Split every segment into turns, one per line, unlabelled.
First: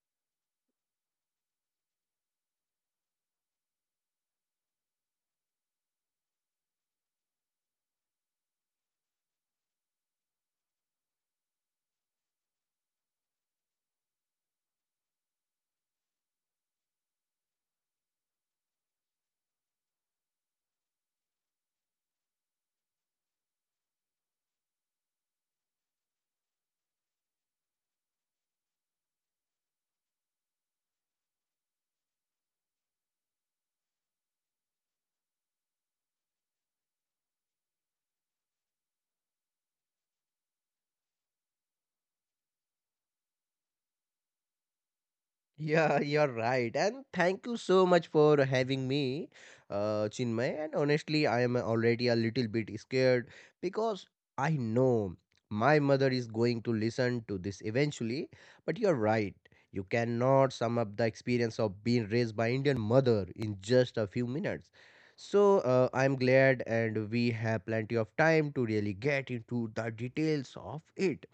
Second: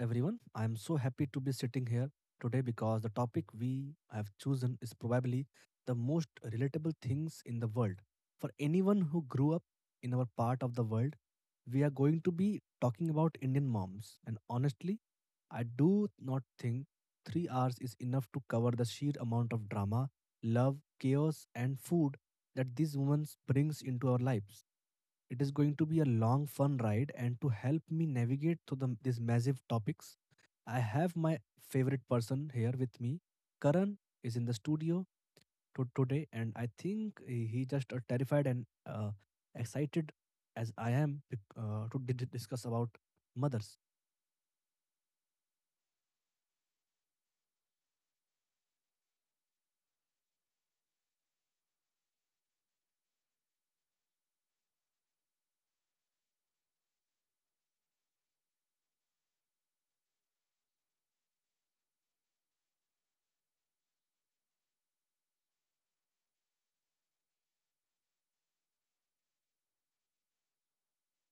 everyone. I'm so happy to be sitting here today because the topic we have chosen is probably the most relatable things in the world. For anyone who grew up in our part of the world, we are going to be talking about Indian moms. And honestly, I do not think 3 hours is enough to cover the sheer amount of drama, love, chaos, and food that this woman brings into our lives. It is going to be a long, fun ride, and to help me navigate through these massive topics, I have my favorite person here with me. Karan is in the studio to today, and I think he just terrified and excited as I am to discuss about mothers.
Yeah, you're right. And thank you so much for having me, Chinmay. And honestly, I am already a little bit scared because I know my mother is going to listen to this eventually. But you're right. You cannot sum up the experience of being raised by Indian mother in just a few minutes. So I'm glad, and we have plenty of time to really get into the details of it.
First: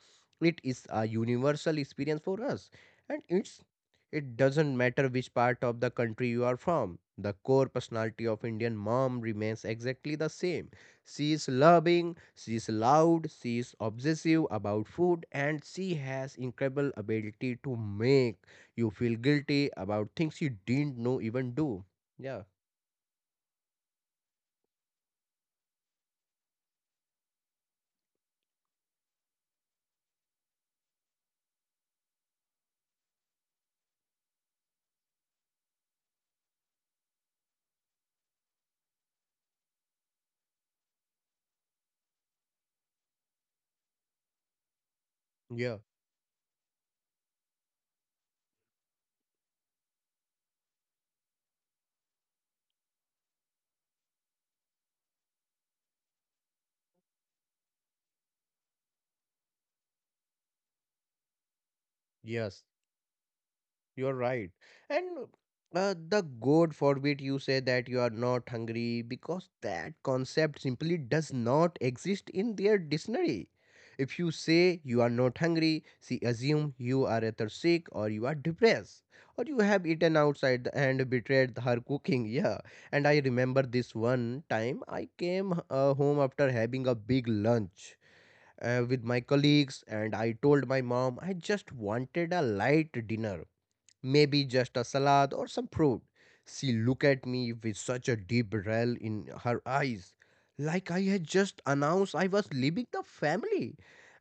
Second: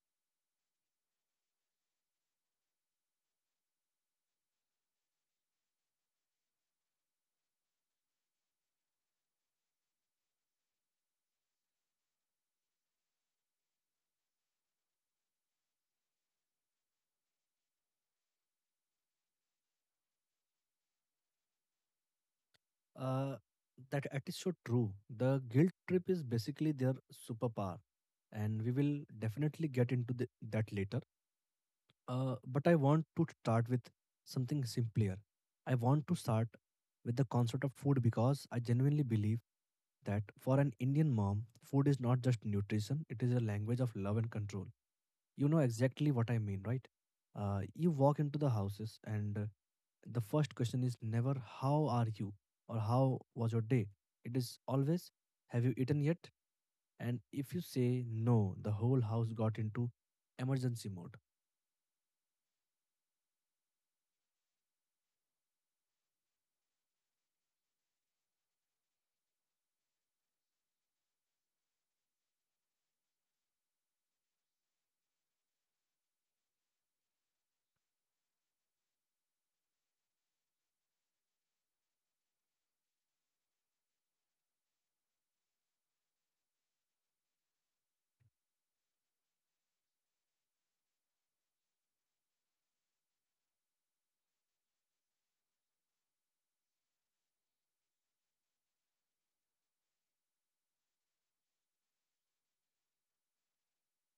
It is a universal experience for us and it doesn't matter which part of the country you are from. The core personality of Indian mom remains exactly the same. She is loving, she is loud, she is obsessive about food, and she has incredible ability to make you feel guilty about things you didn't know even do. Yeah,
Uh, that it is so true. The guilt trip is basically their superpower, and we will definitely get into that later. But I want to start with something simpler. I want to start with the concept of food because I genuinely believe that for an Indian mom, food is not just nutrition, it is a language of love and control. You know
yeah,
exactly what I mean, right? You walk into the houses, and the first question is never, how are you? Or how was your day? It is always, have you eaten yet? And if you say no, the whole house got into emergency mode.
yes. You're right. And the God forbid you say that you are not hungry because that concept simply does not exist in their dictionary. If you say you are not hungry, she assume you are either sick or you are depressed or you have eaten outside and betrayed her cooking. Yeah. And I remember this one time I came home after having a big lunch with my colleagues and I told my mom I just wanted a light dinner maybe just a salad or some fruit. She looked at me with such a deep well in her eyes, like I had just announced I was leaving the family.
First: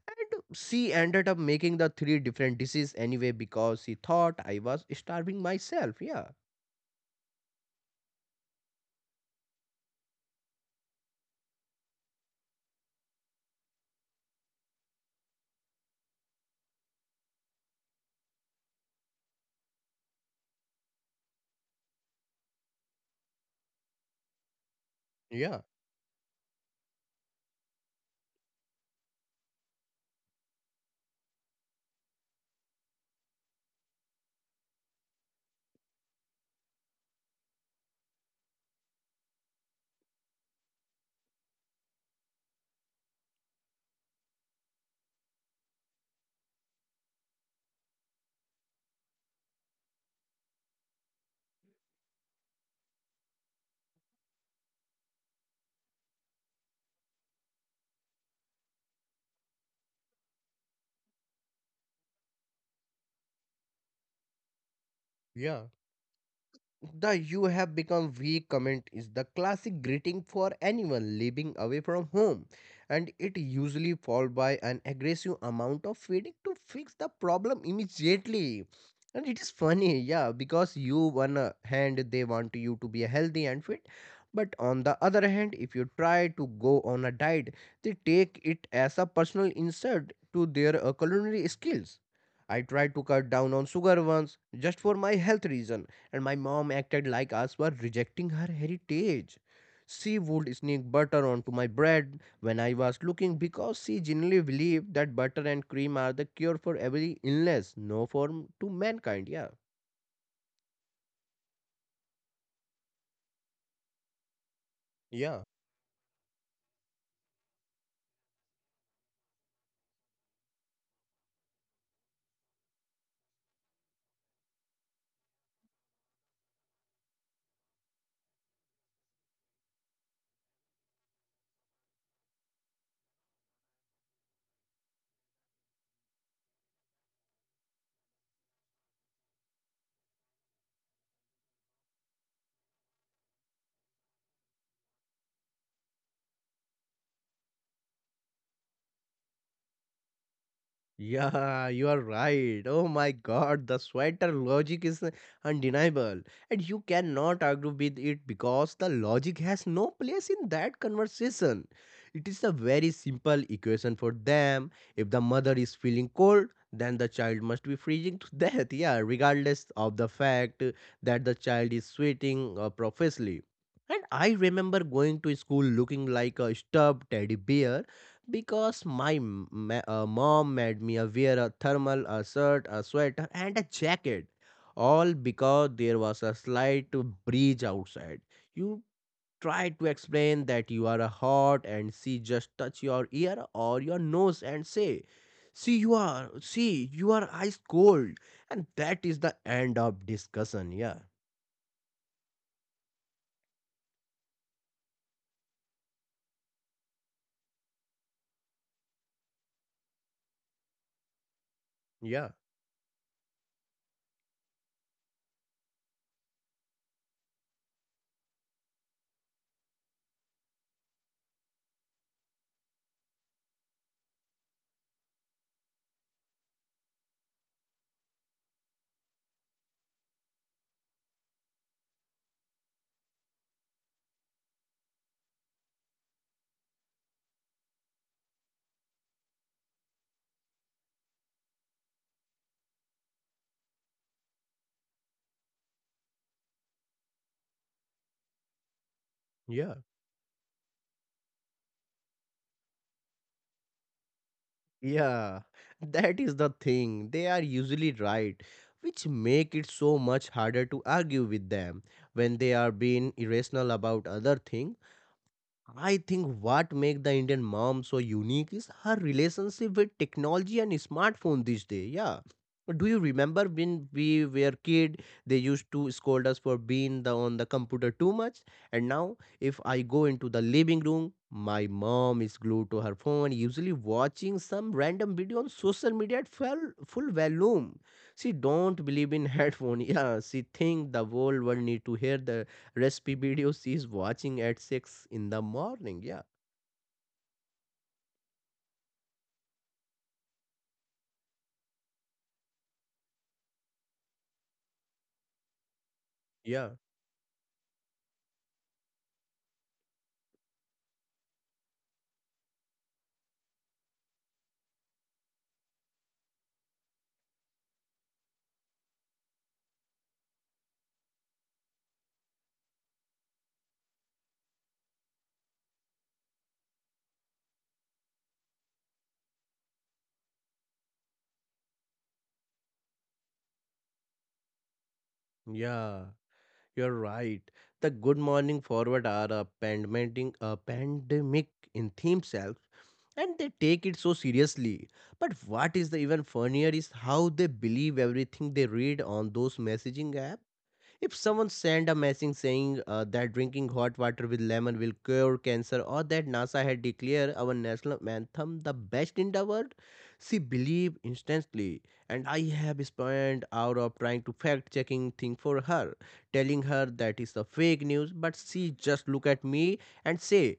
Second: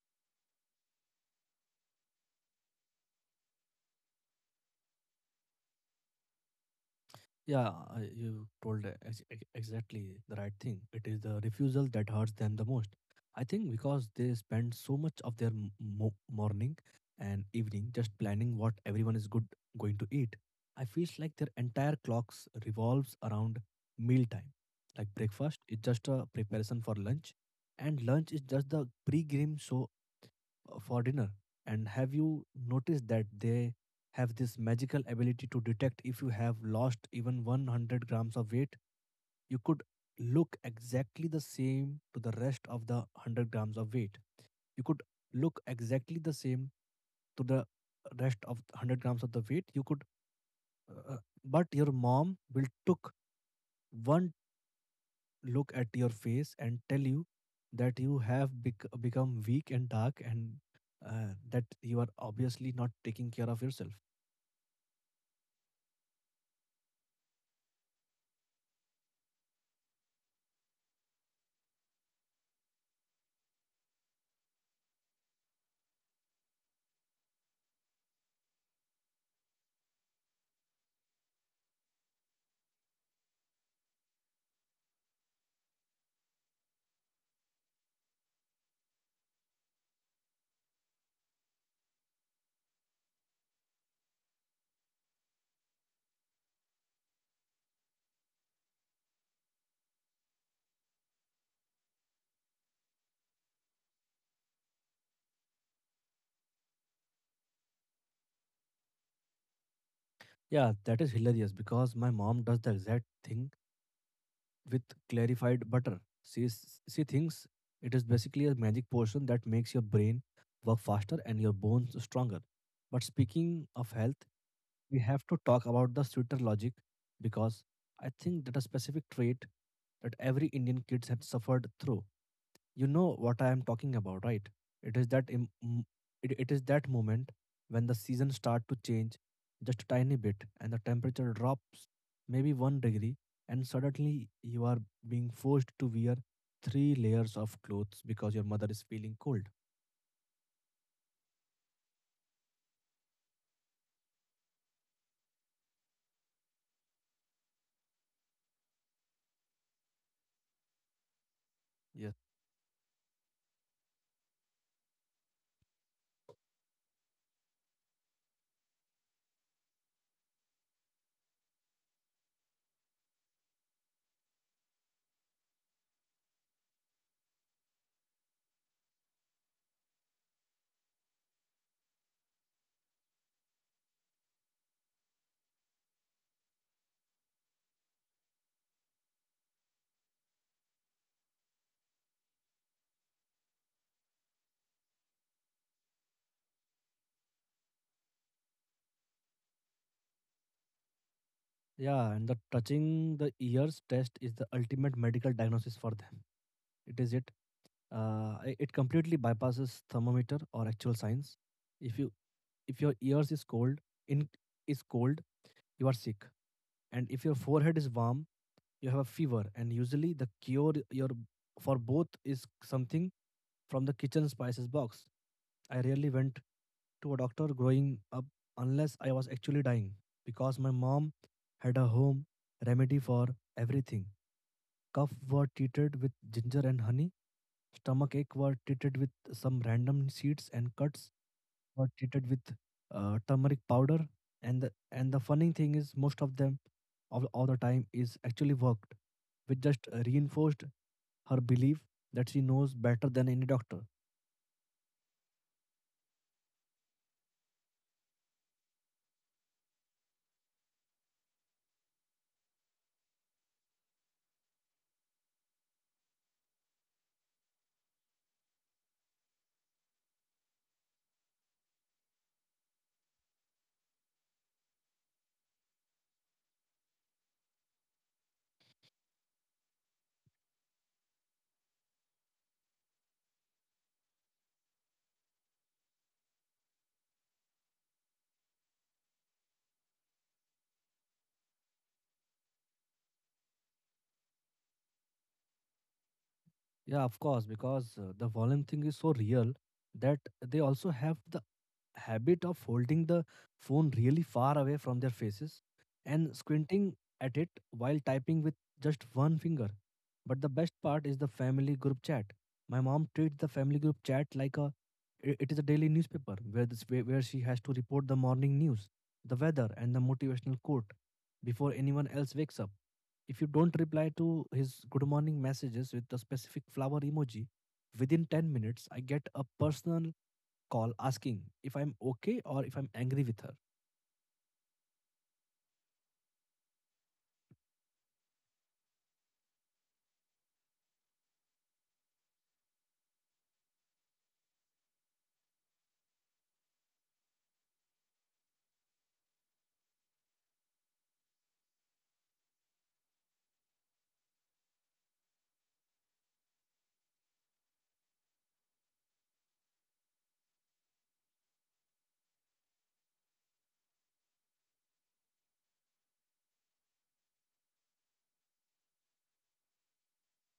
And she ended up making the three different dishes anyway because she thought I was starving myself. Yeah,
Yeah, you told exactly the right thing. It is the refusal that hurts them the most. I think because they spend so much of their morning and evening just planning what everyone is good going to eat. I feel like their entire clocks revolves around mealtime. Like breakfast
yeah,
is just a preparation for lunch, and lunch is just the pre-game show for dinner. And have you noticed that they have this magical ability to detect if you have lost even 100 grams of weight? You could look exactly the same to the rest of the 100 grams of weight. You could look exactly the same to the rest of 100 grams of the weight. You could, uh, uh, but your mom will took one look at your face and tell you that you have become weak and dark and that you are obviously not taking care of yourself.
yeah. The you have become weak comment is the classic greeting for anyone living away from home, and it usually followed by an aggressive amount of feeding to fix the problem immediately. And it is funny, yeah, because you one hand they want you to be healthy and fit, but on the other hand, if you try to go on a diet, they take it as a personal insult to their culinary skills. I tried to cut down on sugar once just for my health reason and my mom acted like us were rejecting her heritage. She would sneak butter onto my bread when I was looking because she genuinely believed that butter and cream are the cure for every illness, no form to mankind. Yeah,
Yeah, that is hilarious because my mom does the exact thing with
yeah.
clarified butter. She thinks it is basically a magic potion that makes your brain work faster and your bones stronger. But speaking of health, we have to talk about the sweeter logic because I think that a specific trait that every Indian kids have suffered through. You know what I am talking about, right? It is that it is that moment when the seasons start to change just a tiny bit and the temperature drops maybe 1 degree and suddenly you are being forced to wear three layers of clothes because your mother is feeling cold.
Yeah, you are right. Oh my god, the sweater logic is undeniable, and you cannot argue with it because the logic has no place in that conversation.
Yes.
It is a very simple equation for them. If the mother is feeling cold, then the child must be freezing to death, yeah, regardless of the fact that the child is sweating profusely. And I remember going to school looking like a stuffed teddy bear because my mom made me wear a thermal, a shirt, a sweater, and a jacket, all because there was a slight breeze outside. You try to explain that you are hot, and she just touch your ear or your nose and say, see, you are ice cold," and that is the end of discussion. Yeah,
Yeah, and the touching the ears test is the ultimate medical diagnosis for them. It is it. It completely bypasses thermometer or actual science. If you
yeah,
if your ears is cold in is cold, you are sick, and if your forehead is warm, you have a fever, and usually the cure your for both is something from the kitchen spices box. I rarely went to a doctor growing up unless I was actually dying because my mom had a home remedy for everything. Cough were treated with ginger and honey, stomach ache were treated with some random seeds, and cuts got treated with turmeric powder. And the funny thing is most of them all the time is actually worked, which
yeah.
just reinforced her belief that she knows better than any doctor.
Yeah, that is the thing. They are usually right, which make it so much harder to argue with them when they are being irrational about other things. I think what make the Indian mom so unique is her relationship with technology and smartphone these days. Yeah. Do you remember when we were kid, they used to scold us for being on the computer too much? And now, if I go into the living room, my mom is glued to her phone, usually watching some random video on social media at full volume. She don't believe in headphone. Yeah, she think the whole world need to hear the recipe videos she's watching at 6 in the morning. Yeah.
Yeah, of course, because the volume thing is so real that they also have the habit of holding the phone really far away from their faces and
Yeah,
squinting at it while typing with just one finger. But the best part is the family group chat. My mom treats the family group chat like a it is a daily newspaper where this where she has to report the morning news, the weather, and the motivational quote before anyone else wakes up. If you don't reply to his good morning messages with the specific flower emoji within 10 minutes, I get a personal call asking if I'm okay or if I'm angry with her.
yeah, you're right. The good morning forward are a pandemic in themselves and they take it so seriously. But what is the even funnier is how they believe everything they read on those messaging apps. If someone sent a message saying that drinking hot water with lemon will cure cancer or that NASA had declared our national anthem the best in the world, she believed instantly. And I have spent hours of trying to fact checking thing for her, telling her that is a fake news, but she just look at me and say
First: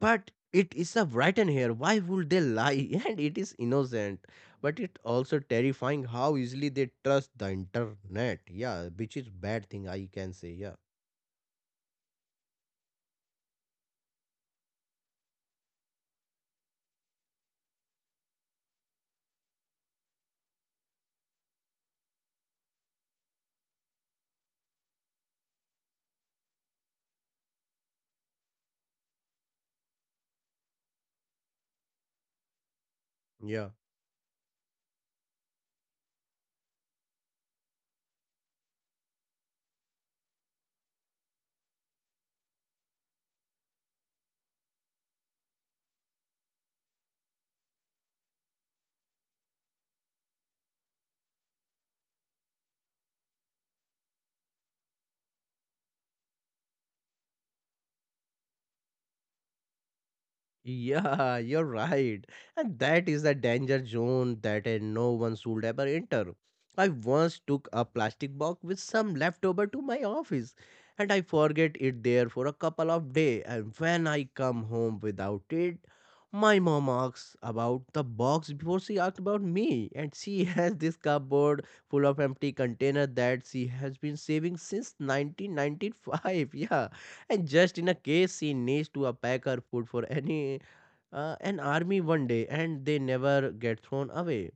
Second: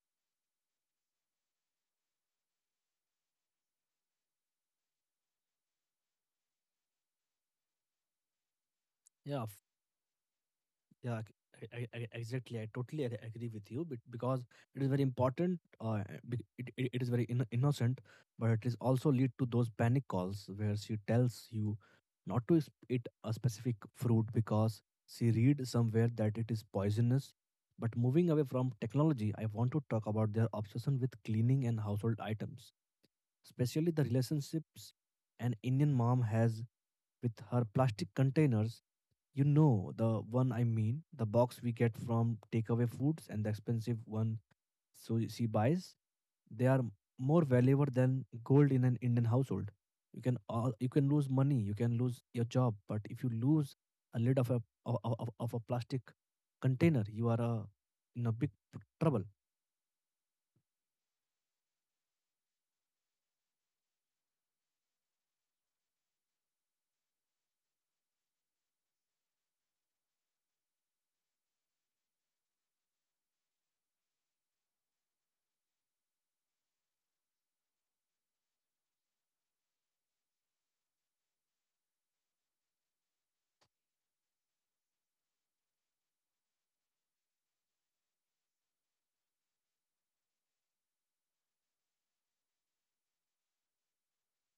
but it is a written here. Why would they lie? And it is innocent. But it also terrifying how easily they trust the internet. Yeah, which is
Yeah, f-
bad thing I can say. Yeah.
yeah, exactly. I totally agree with you, but because it is very important. It is very innocent, but it is also lead to those panic calls where she tells you not to eat a specific fruit because she read somewhere that it is poisonous. But moving away from technology, I want to talk about their obsession with cleaning and household items,
Yeah.
especially the relationships an Indian mom has with her plastic containers. You know the one I mean, the box we get from takeaway foods and the expensive one so she buys. They are more valuable than gold in an Indian household. You can lose money, you can lose your job, but if you lose a lid of of a plastic container, you are a in a big trouble.
Yeah, you're right. And that is the danger zone that no one should ever enter. I once took a plastic box with some leftover to my office and I forget it there for a couple of days and when I come home without it, my mom asks about the box before she asked about me and she has this cupboard full of empty container that she has been saving since 1995. Yeah and just in a case she needs to pack her food for any an army one day and they never get thrown away.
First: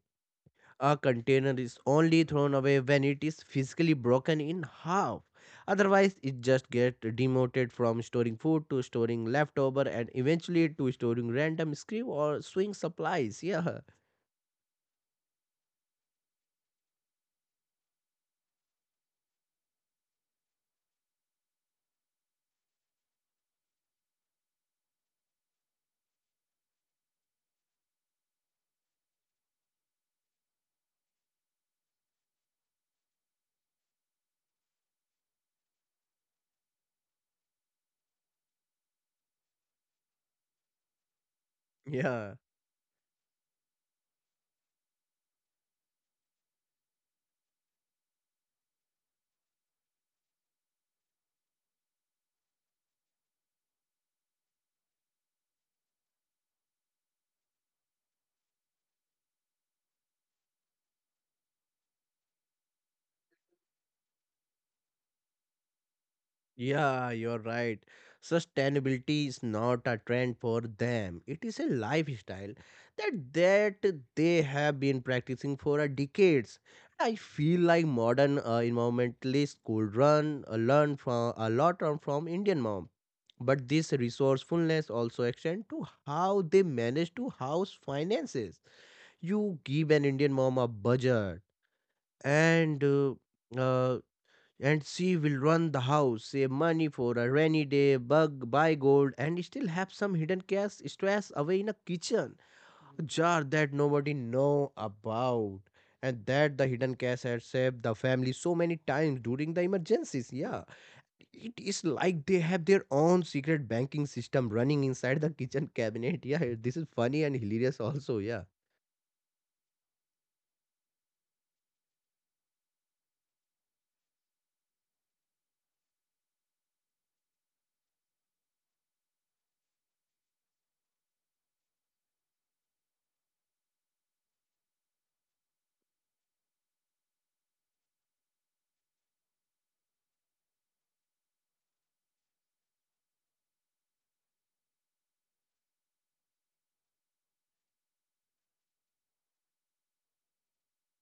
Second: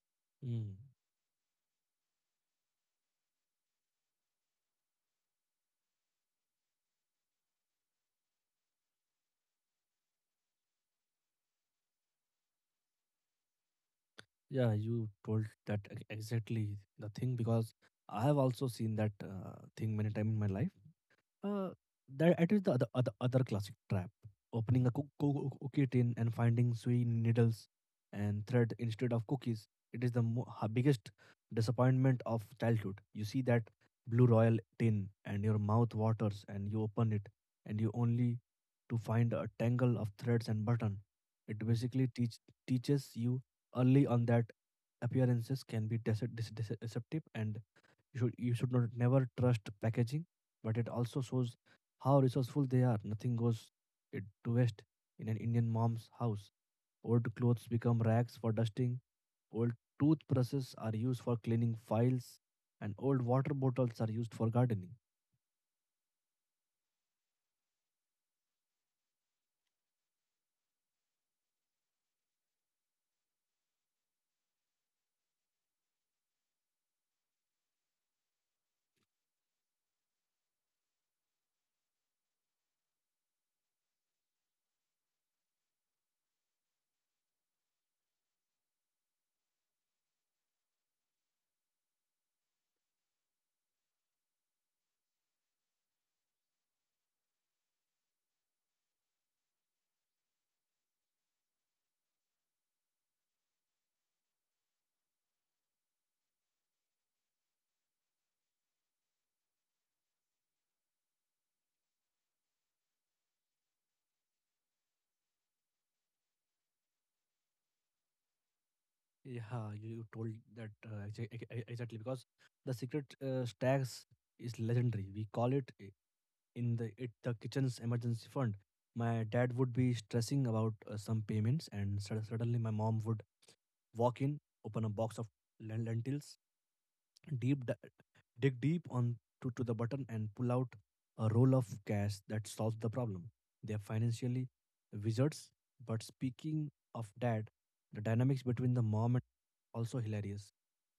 Mm.
A container is only thrown away when it is physically broken in half. Otherwise, it just gets demoted from storing food to storing leftover and eventually to storing random screw or swing supplies. Yeah,
Yeah, you told that exactly the thing because I have also seen that thing many times in my life. Uh, that it is the other classic trap. Opening a cookie tin and finding sweet needles and thread instead of cookies. It is the biggest disappointment of childhood. You see that blue royal tin and your mouth waters and you open it and you only to find a tangle of threads and button. It basically
yeah.
teaches you early on that appearances can be deceptive, and you should not never trust packaging, but it also shows how resourceful they are. Nothing goes it to waste in an Indian mom's house. Old clothes become rags for dusting. Old toothbrushes are used for cleaning files, and old water bottles are used for gardening.
Yeah, you're right. Sustainability is not a trend for them. It is a lifestyle that they have been practicing for a decades. I feel like modern environmentalists could run learn from a lot on from Indian mom. But this resourcefulness also extends to how they manage to house finances. You give an Indian mom a budget and uh, uh, and she will run the house, save money for a rainy day, bug, buy gold, and still have some hidden cash stashed away in a kitchen. A jar that nobody know about. And that the hidden cash has saved the family so many times during the emergencies. Yeah. It is like they have their own secret banking system running inside the kitchen cabinet. Yeah, this is funny and hilarious also, yeah.
Yeah, you told that exactly because the secret stacks is legendary. We call it the kitchen's emergency fund. My dad would be stressing about some payments, and suddenly my mom would walk in, open a box of lentils, deep di- dig deep to the button and pull out a roll of cash that solves the problem. They are financially wizards. But speaking of dad, the dynamics between the mom and also hilarious.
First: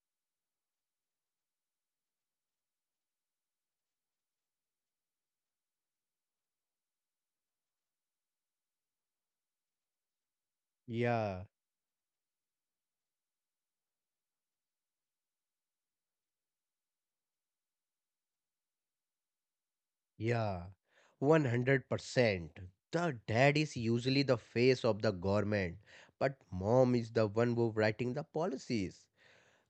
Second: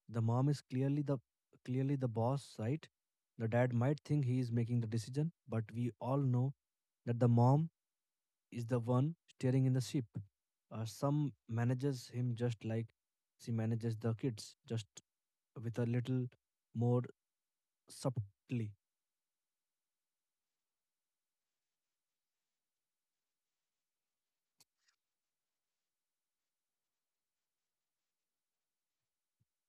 The mom is clearly the boss, right? The dad might think he is making the decision, but we all know that the mom is the one steering in the ship. Some
Yeah.
manages him just like she manages the kids, just with a little more subtly.
Yeah, 100%. The dad is usually the face of the government, but mom is the one who writing the policies.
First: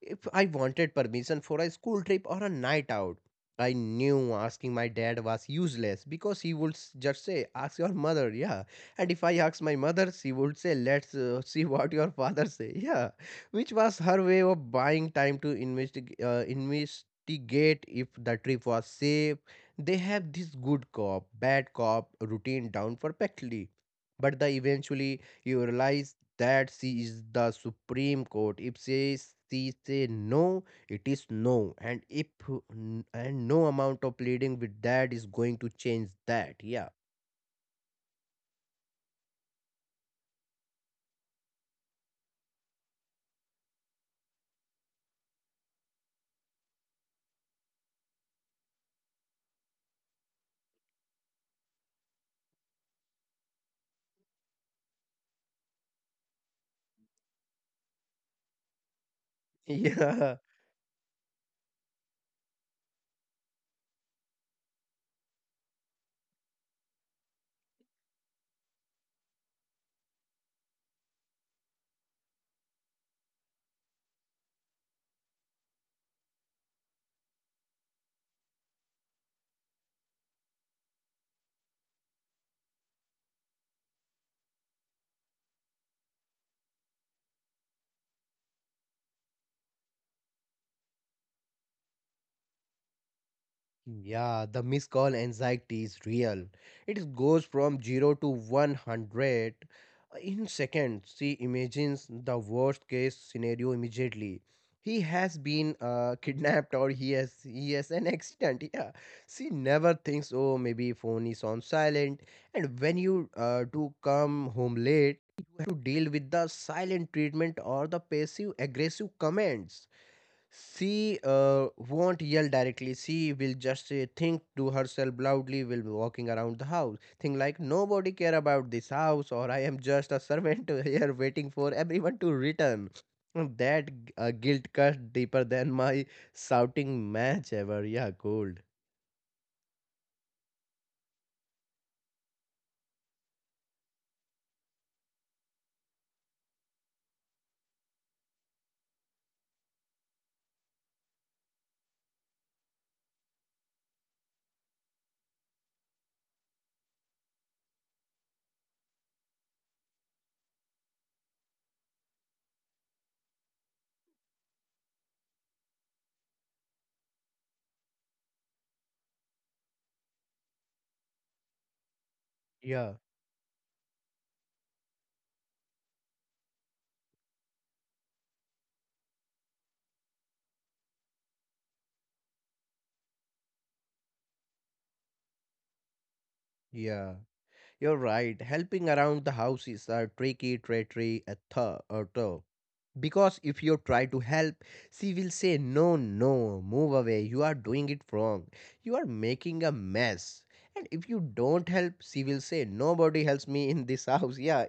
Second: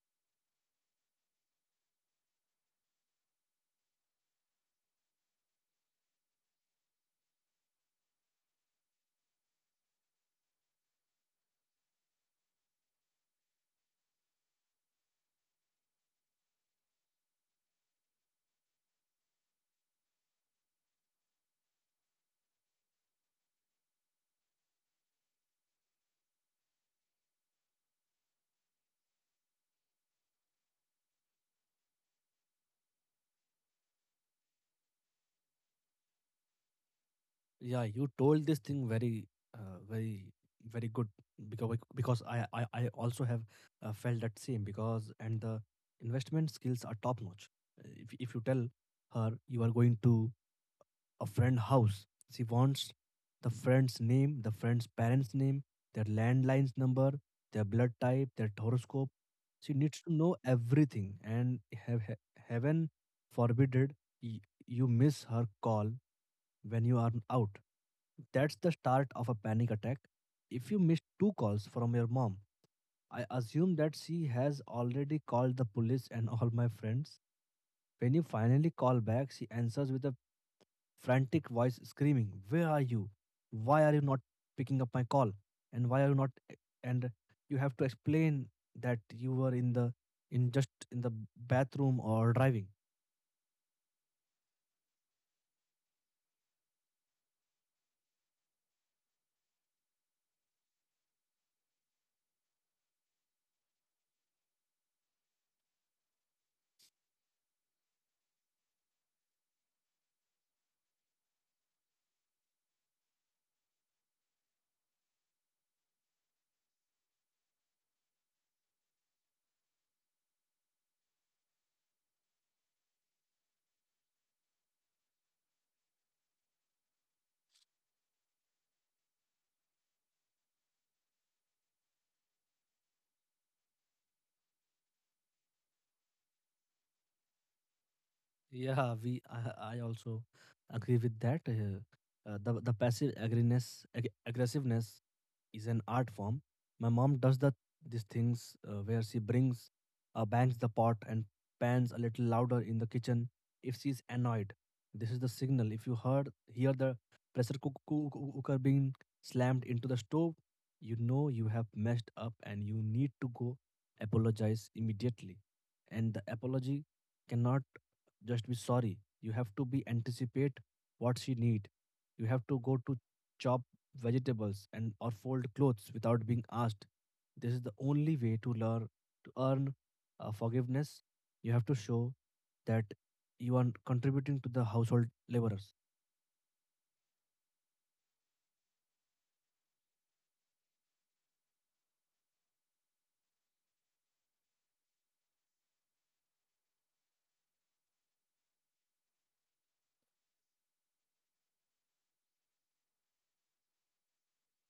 If I wanted permission for a school trip or a night out, I knew asking my dad was useless because he would just say, Ask your mother, yeah. And if I asked my mother, she would say, Let's see what your father say, yeah. Which was her way of buying time to investigate if the trip was safe. They have this good cop, bad cop routine down perfectly. But the eventually you realize that she is the supreme court if she say no it is no and if and no amount of pleading with that is going to change that yeah
Yeah, you told this thing uh, very, very good because I also have felt that same because and the investment skills are top notch. If you tell her you are going to a friend house. She wants the friend's name, the friend's parents' name, their landline's number, their blood type, their horoscope. She needs to know
Yeah,
everything. And have, heaven forbid it, you miss her call when you are out. That's the start of a panic attack. If you miss two calls from your mom, I assume that she has already called the police and all my friends. When you finally call back, she answers with a frantic voice screaming, where are you? Why are you not picking up my call? And why are you not? And you have to explain that you were in the in just in the bathroom or driving.
yeah, the missed call anxiety is real. It goes from 0 to 100 in seconds. She imagines the worst case scenario immediately. He has been kidnapped or he has an accident. Yeah, she never thinks. Oh, maybe phone is on silent. And when you do come home late, you have to deal with the silent treatment or the passive aggressive comments. She won't yell directly. She will just think to herself loudly while walking around the house. Think like nobody care about this house, or I am just a servant here waiting for everyone to return. And that guilt cut deeper than my shouting match ever. Yeah, cold.
Yeah, I also agree with that. The passive aggressiveness is an art form. My mom does these things where she brings bangs the pot and pans a little louder in the kitchen if she's annoyed. This is the signal. If you hear the pressure cooker being slammed into the stove, you know you have messed up and you need to go apologize immediately. And the apology cannot just be sorry, you have to be anticipate what she need. You have to go to
Yeah,
chop vegetables and or fold clothes without being asked. This is the only way to learn to earn forgiveness. You have to show that you are contributing to the household laborers.
yeah. You're right. Helping around the house is a tricky, treachery, a thought. Because if you try to help, she will say, No, no, move away. You are doing it wrong. You are making a mess. And if you don't help, she will say, Nobody helps me in this house. Yeah,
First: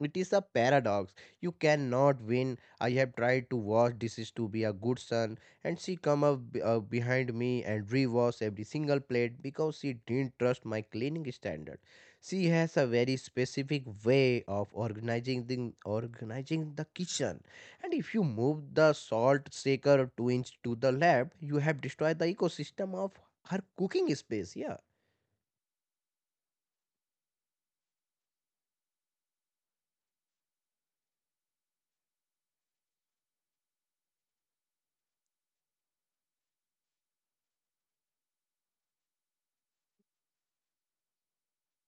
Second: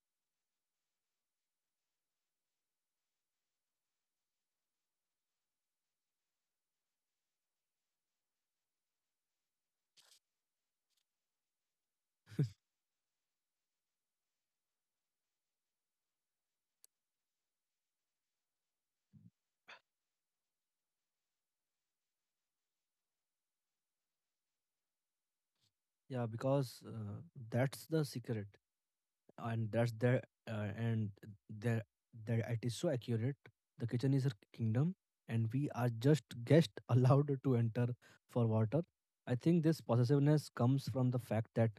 it is a paradox. You cannot win. I have tried to wash dishes to be a good son, and she come up behind me and rewash every single plate because she didn't trust my cleaning standard. She has a very specific way of organizing the kitchen and if you move the salt shaker 2 inch to the left, you have destroyed the ecosystem of her cooking space. Yeah,
Yeah, because that's the secret, and that's there, and there, that it is so accurate. The kitchen is her kingdom, and we are just guests allowed to enter for water. I think this possessiveness comes from the fact that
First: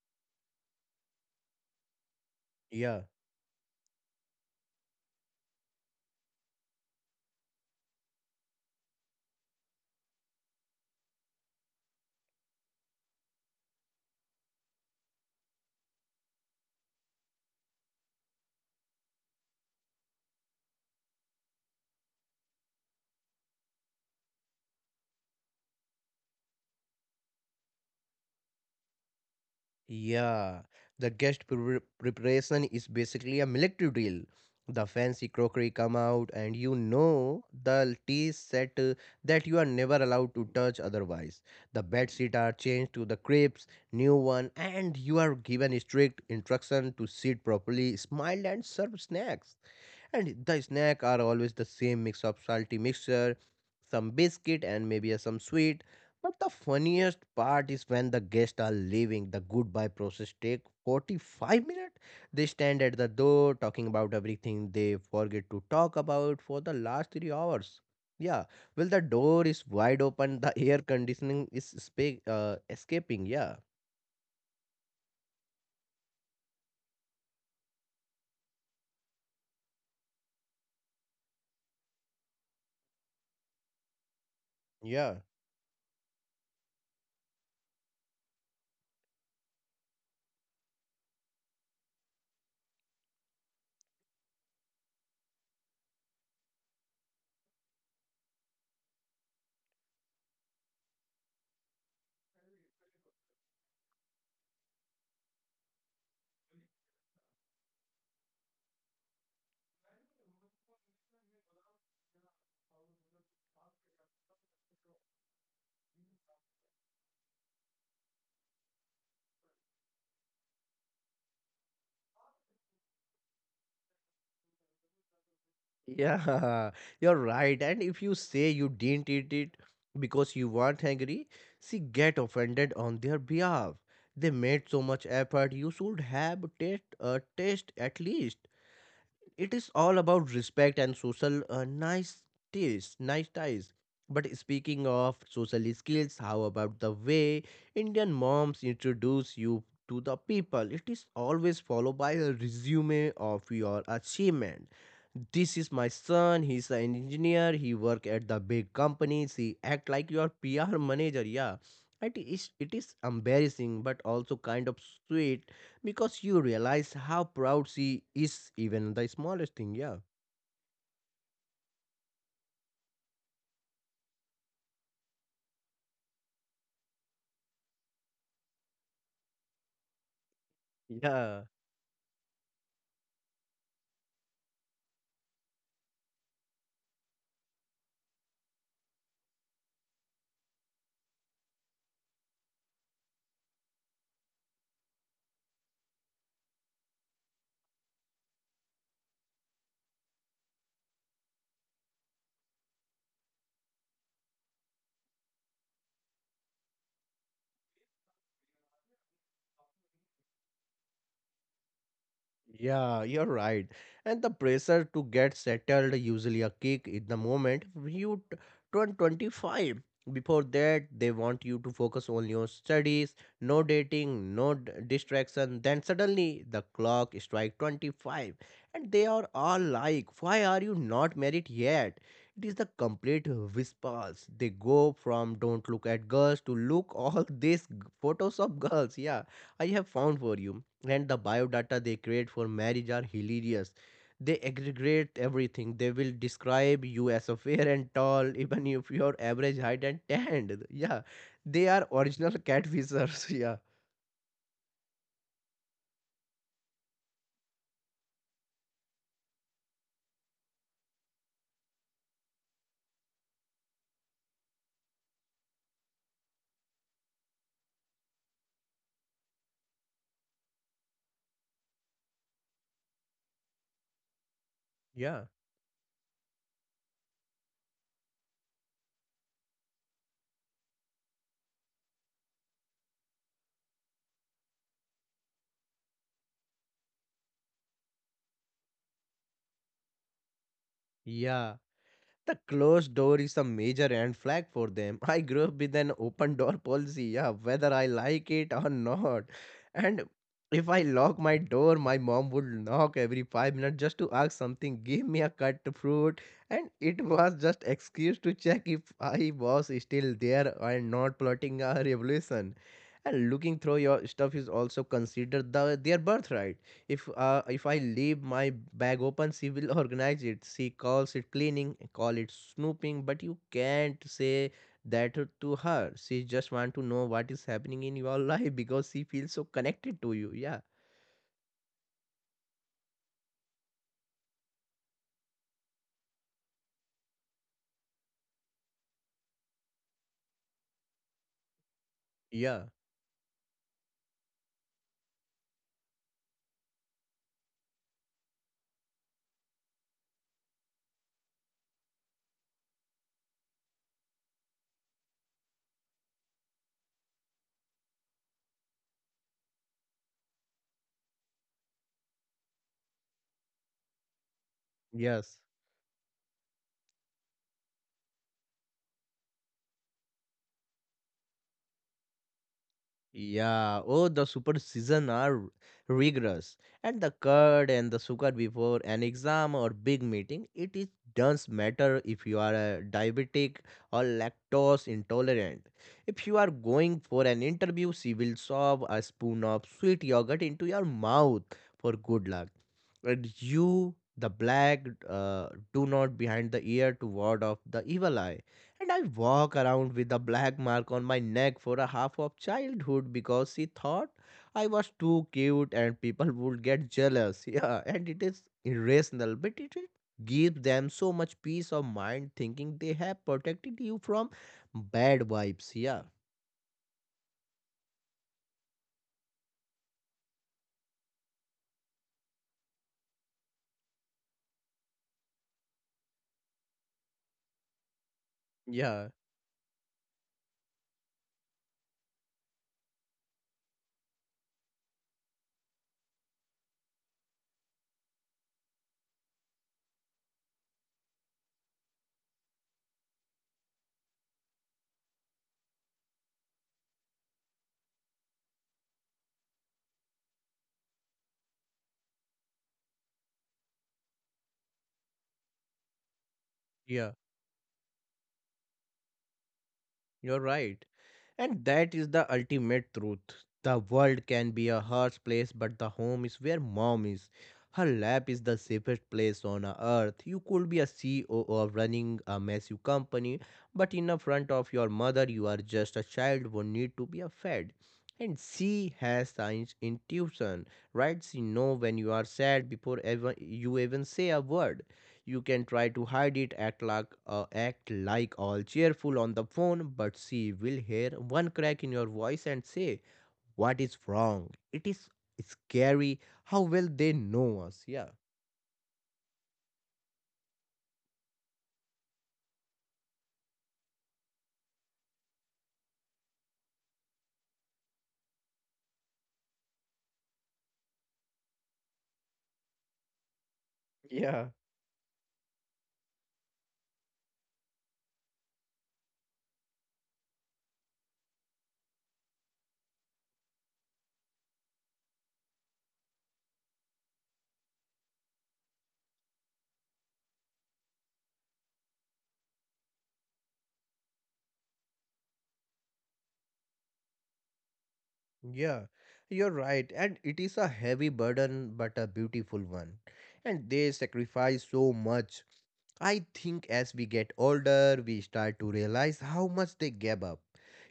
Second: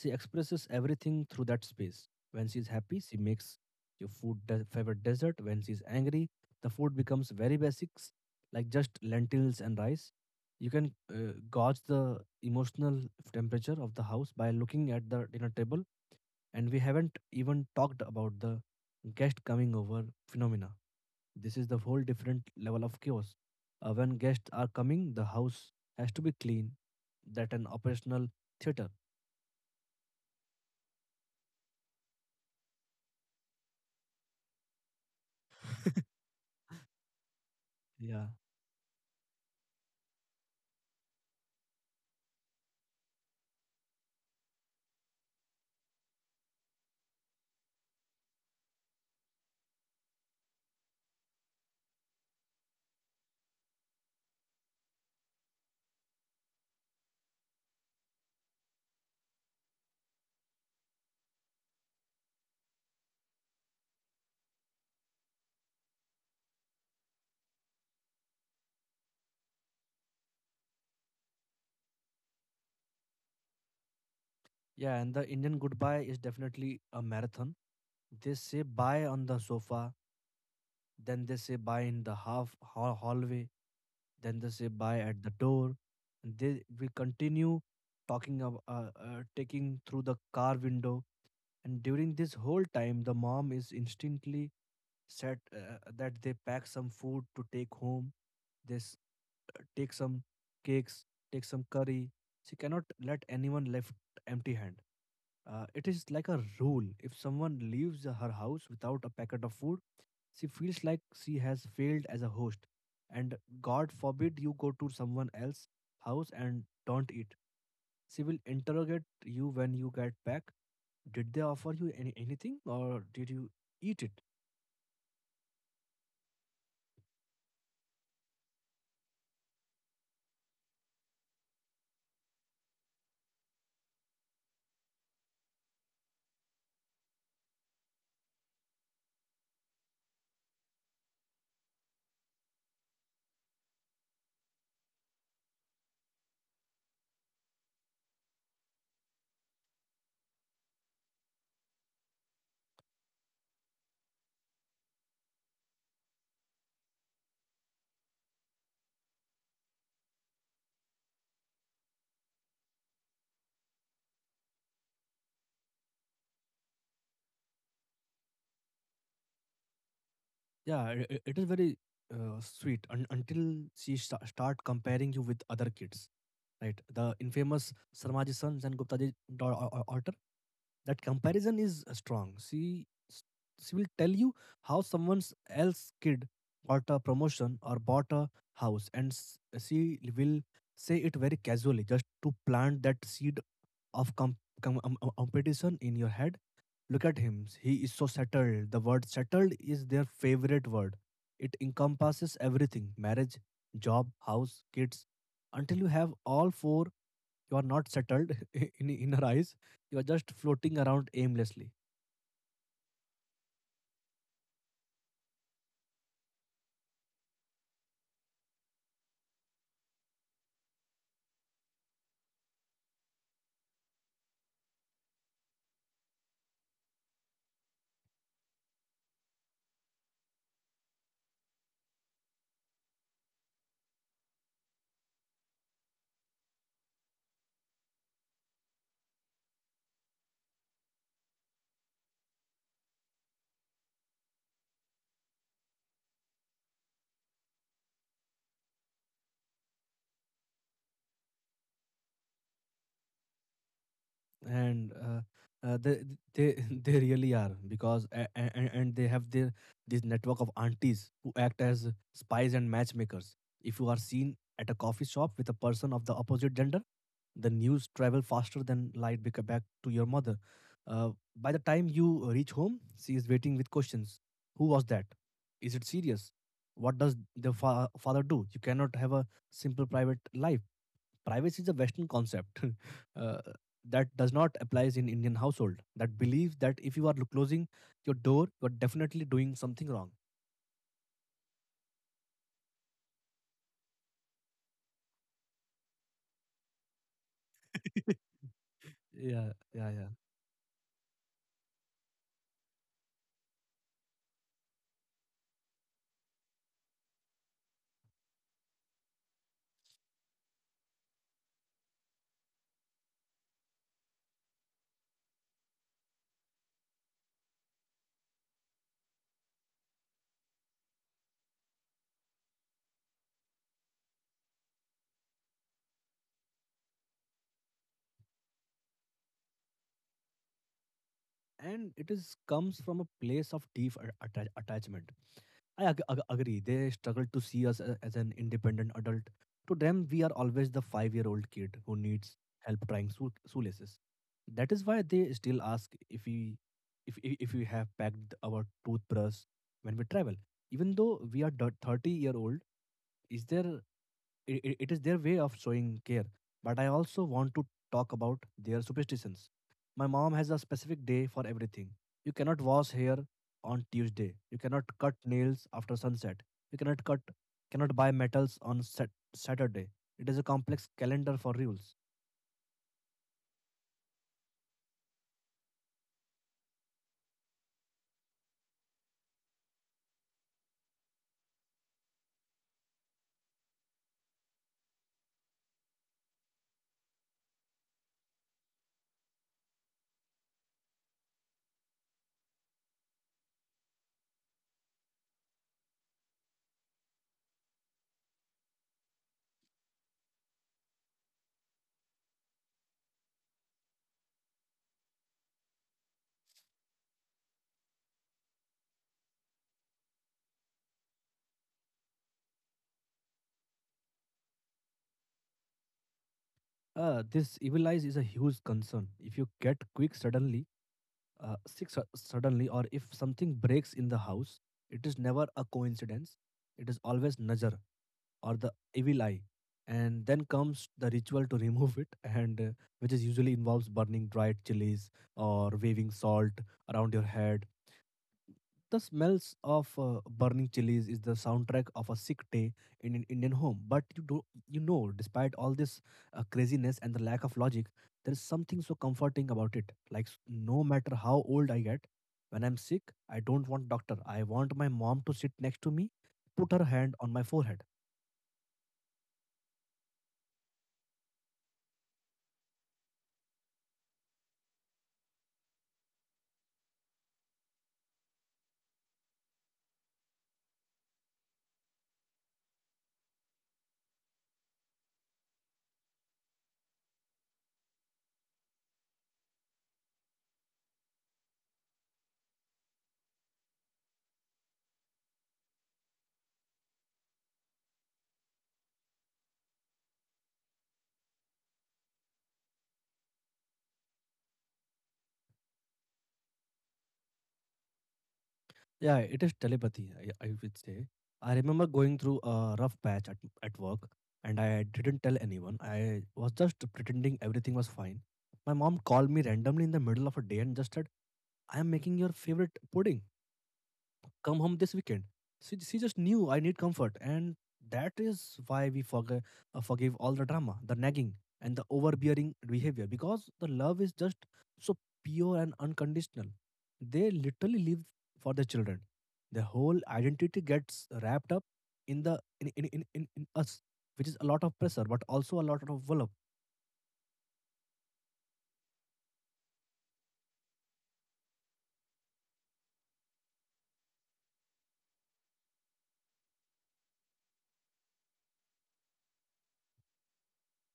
she expresses everything through that space. When she's happy,
yeah,
she makes your favorite dessert. When she's angry, the food becomes very basics, like just lentils and rice. You can gauge the emotional temperature of the house by looking at the dinner table. And we haven't even talked about the guest coming over phenomena. This is the whole different level of chaos. When guests are coming, the house has to be clean, that an operational theater.
yeah. The preparation is basically a military drill. The fancy crockery come out, and you know the
Yeah,
tea set that you are never allowed to touch otherwise. The bed sheet are changed to the crepes, new one, and you are given strict instruction to sit properly, smile, and serve snacks. And the snack are always the same mix of salty mixture, some biscuit and maybe some sweet. But the funniest part is when the guests are leaving, the goodbye process take 45 minutes. They stand at the door talking about everything they forget to talk about for the last 3 hours. Yeah, well the door is wide open, the air conditioning is escaping. Yeah.
yeah, and the Indian goodbye is definitely a marathon. They say bye on the sofa, then they say bye in the hallway, then they say bye at
Yeah.
the door, and they we continue talking of taking through the car window. And during this whole time, the mom is instantly set that they pack some food to take home. They s- Take some cakes, take some curry. She cannot let anyone left empty hand. It is like a rule. If someone leaves her house without a packet of food, she feels like she has failed as a host. And God forbid you go to someone else's house and don't eat. She will interrogate you when you get back. Did they offer you anything, or did you eat it?
Yeah, you're right. And if you say you didn't eat it because you weren't hungry, she get offended on their behalf. They made so much effort. You should have taste at least. It is all about respect and social nice ties, nice ties. But speaking of social skills, how about the way Indian moms introduce you to the people? It is always followed by a resume of your achievement. This is my son. He's an engineer. He work at the big companies. He act like your PR manager. Yeah, it is embarrassing, but also kind of sweet because you realize how proud she is, even the smallest thing. Yeah.
Yeah, it is very sweet until she start comparing you with other kids, right? The infamous Sarmaji sons and Guptaji daughter. That
Yeah.
comparison is strong. S- she will tell you how someone else kid got a promotion or bought a house, and she will say it very casually just to plant that seed of competition in your head. Look at him. He is so settled. The word settled is their favorite word. It encompasses everything, marriage, job, house, kids. Until you have all four, you are not settled in her eyes. You are just floating around aimlessly.
Yeah, you're right. And the pressure to get settled, usually a kick in the moment, when you turn 25. Before that, they want you to focus only on studies, no dating, no distraction. Then suddenly the clock strikes 25, and they are all like, why are you not married yet? It is the complete whispers. They go from don't look at girls to look all these photos of girls. Yeah, I have found for you and the biodata they create for marriage are hilarious. They aggregate everything. They will describe you as a fair and tall, even if your average height and tanned. Yeah, they are original catfishers. Yeah,
And uh, they they they really are, because and they have their this network of aunties who act as spies and matchmakers. If you are seen at a coffee shop with a person of the opposite gender, the news travel faster than light back to your mother. Uh, by the time you reach home, she is waiting with questions. Who was that?
yeah,
Is it serious? What does the father do? You cannot have a simple private life. Privacy is a western concept. uh, that does not applies in Indian household that believe that if you are closing your door, you are definitely doing something wrong.
yeah. The closed door is a major red flag for them. I grew up with an open door policy, yeah, whether I like it or not.
Yeah, yeah, yeah,
And if I lock my door, my mom would knock every 5 minutes just to ask something, give me a cut fruit, and it was just excuse to check if I was still there and not plotting a revolution. And looking through your stuff is also considered their birthright. If I leave my bag open, she will organize it. She calls it cleaning, call it snooping, but you can't say that to her. She just want to know what is happening in your life because she feels so connected to you. Yeah,
and it is comes from a place of deep attachment. I agree. They struggle to see us as an independent adult. To them, we are always the 5-year-old kid who needs
yeah,
help trying shoelaces. That is why they still ask if we have packed our toothbrush when we travel. Even though we are 30-year-old, is there? It is their way of showing care. But I also want to talk about their superstitions. My mom has a specific day for everything. You cannot wash hair on Tuesday. You cannot cut
yes.
nails after sunset. You cannot buy metals on Saturday. It is a complex calendar for rules.
Yeah, oh, the super season are rigorous, and the curd and the sugar before an exam or big meeting, it is does matter if you are a diabetic or lactose intolerant. If you are going for an interview, she will shove a spoon of sweet yogurt into your mouth for good luck. And you, the black, do not behind the ear to ward off the evil eye. And I walk around with a black mark on my neck for a half of childhood because she thought I was too cute and people would get jealous. Yeah, and it is irrational, but it gives them so much peace of mind thinking they have protected you from bad vibes. Yeah,
This evil eyes is a huge concern if you get quick suddenly sick suddenly, or if something breaks in the house. It is never a coincidence, it is always nazar, or the
yeah,
evil eye. And then comes the ritual to remove it, and which is usually involves burning dried chilies or waving salt around your head. The smells of burning chilies is the soundtrack of a sick day in an Indian home. But you do, despite all this craziness and the lack of logic, there is something so comforting about it, like, no matter how old I get, when I'm sick, I don't want doctor. I want my mom to sit next to me, put her hand on my forehead.
you're right. And that is the ultimate truth. The world can be a harsh place, but the home is where mom is. Her lap is the safest place on earth. You could be a CEO of running a massive company, but in the front of your mother, you are just a child who need to be a fed. And she has science intuition, right? She know when you are sad before ever you even say a word. You can try to hide it, act like all cheerful on the phone, but she will hear one crack in your voice and say, what is wrong? It is scary how well they know us. Yeah.
Yeah, it is telepathy, I would say. I remember going through a rough patch at work, and I didn't tell anyone. I was just pretending everything was fine. My mom called me randomly in the middle of a day and just said, "I am making your favorite pudding.
Yeah,
Come home this weekend." She just knew I need comfort, and that is why we forgive all the drama, the nagging, and the overbearing behavior, because the love is just so pure and unconditional. They literally live for their children. Their whole identity gets wrapped up in the in us, which is a lot of pressure, but also a lot of love.
yeah, you're right. And it is a heavy burden, but a beautiful one. And they sacrifice so much. I think as we get older, we start to realize how much they gave up.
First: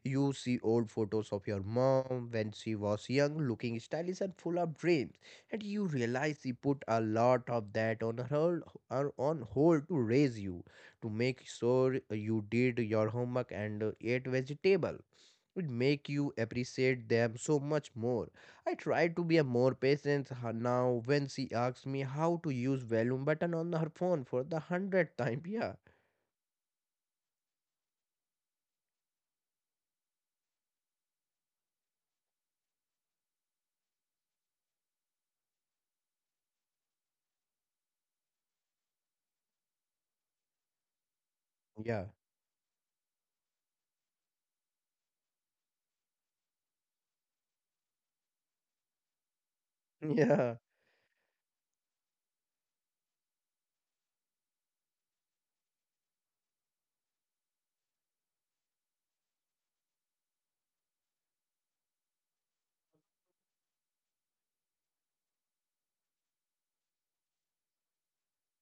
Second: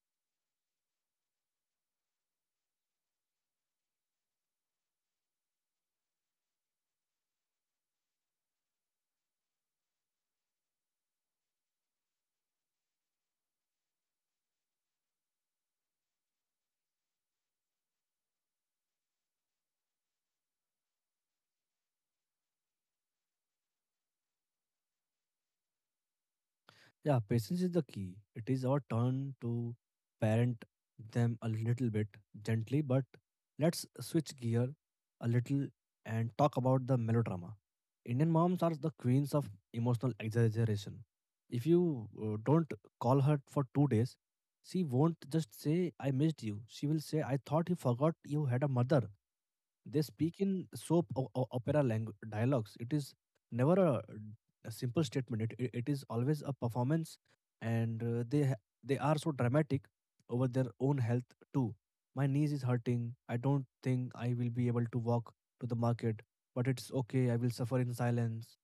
You see old photos of your mom when she was young, looking stylish and full of dreams, and you realize she put a lot of that on her or on hold to raise you, to make sure you did your homework and ate vegetable. It make you appreciate them so much more. I try to be a more now when she asks me how to use volume button on her phone for the 100th time. Yeah,
Yeah, patience is the key. It is our turn to parent them a little bit gently, but let's switch gear a little and talk about the melodrama. Indian moms are the queens of emotional exaggeration. If
yeah,
you don't call her for 2 days, she won't just say, "I missed you." She will say, "I thought you forgot you had a mother." They speak
yeah.
in soap opera dialogues. It is never a simple statement. It is always a performance, and they are so dramatic over their own health too. My knees is hurting. I don't think I will be able to walk to the market, but it's okay. I will suffer in silence.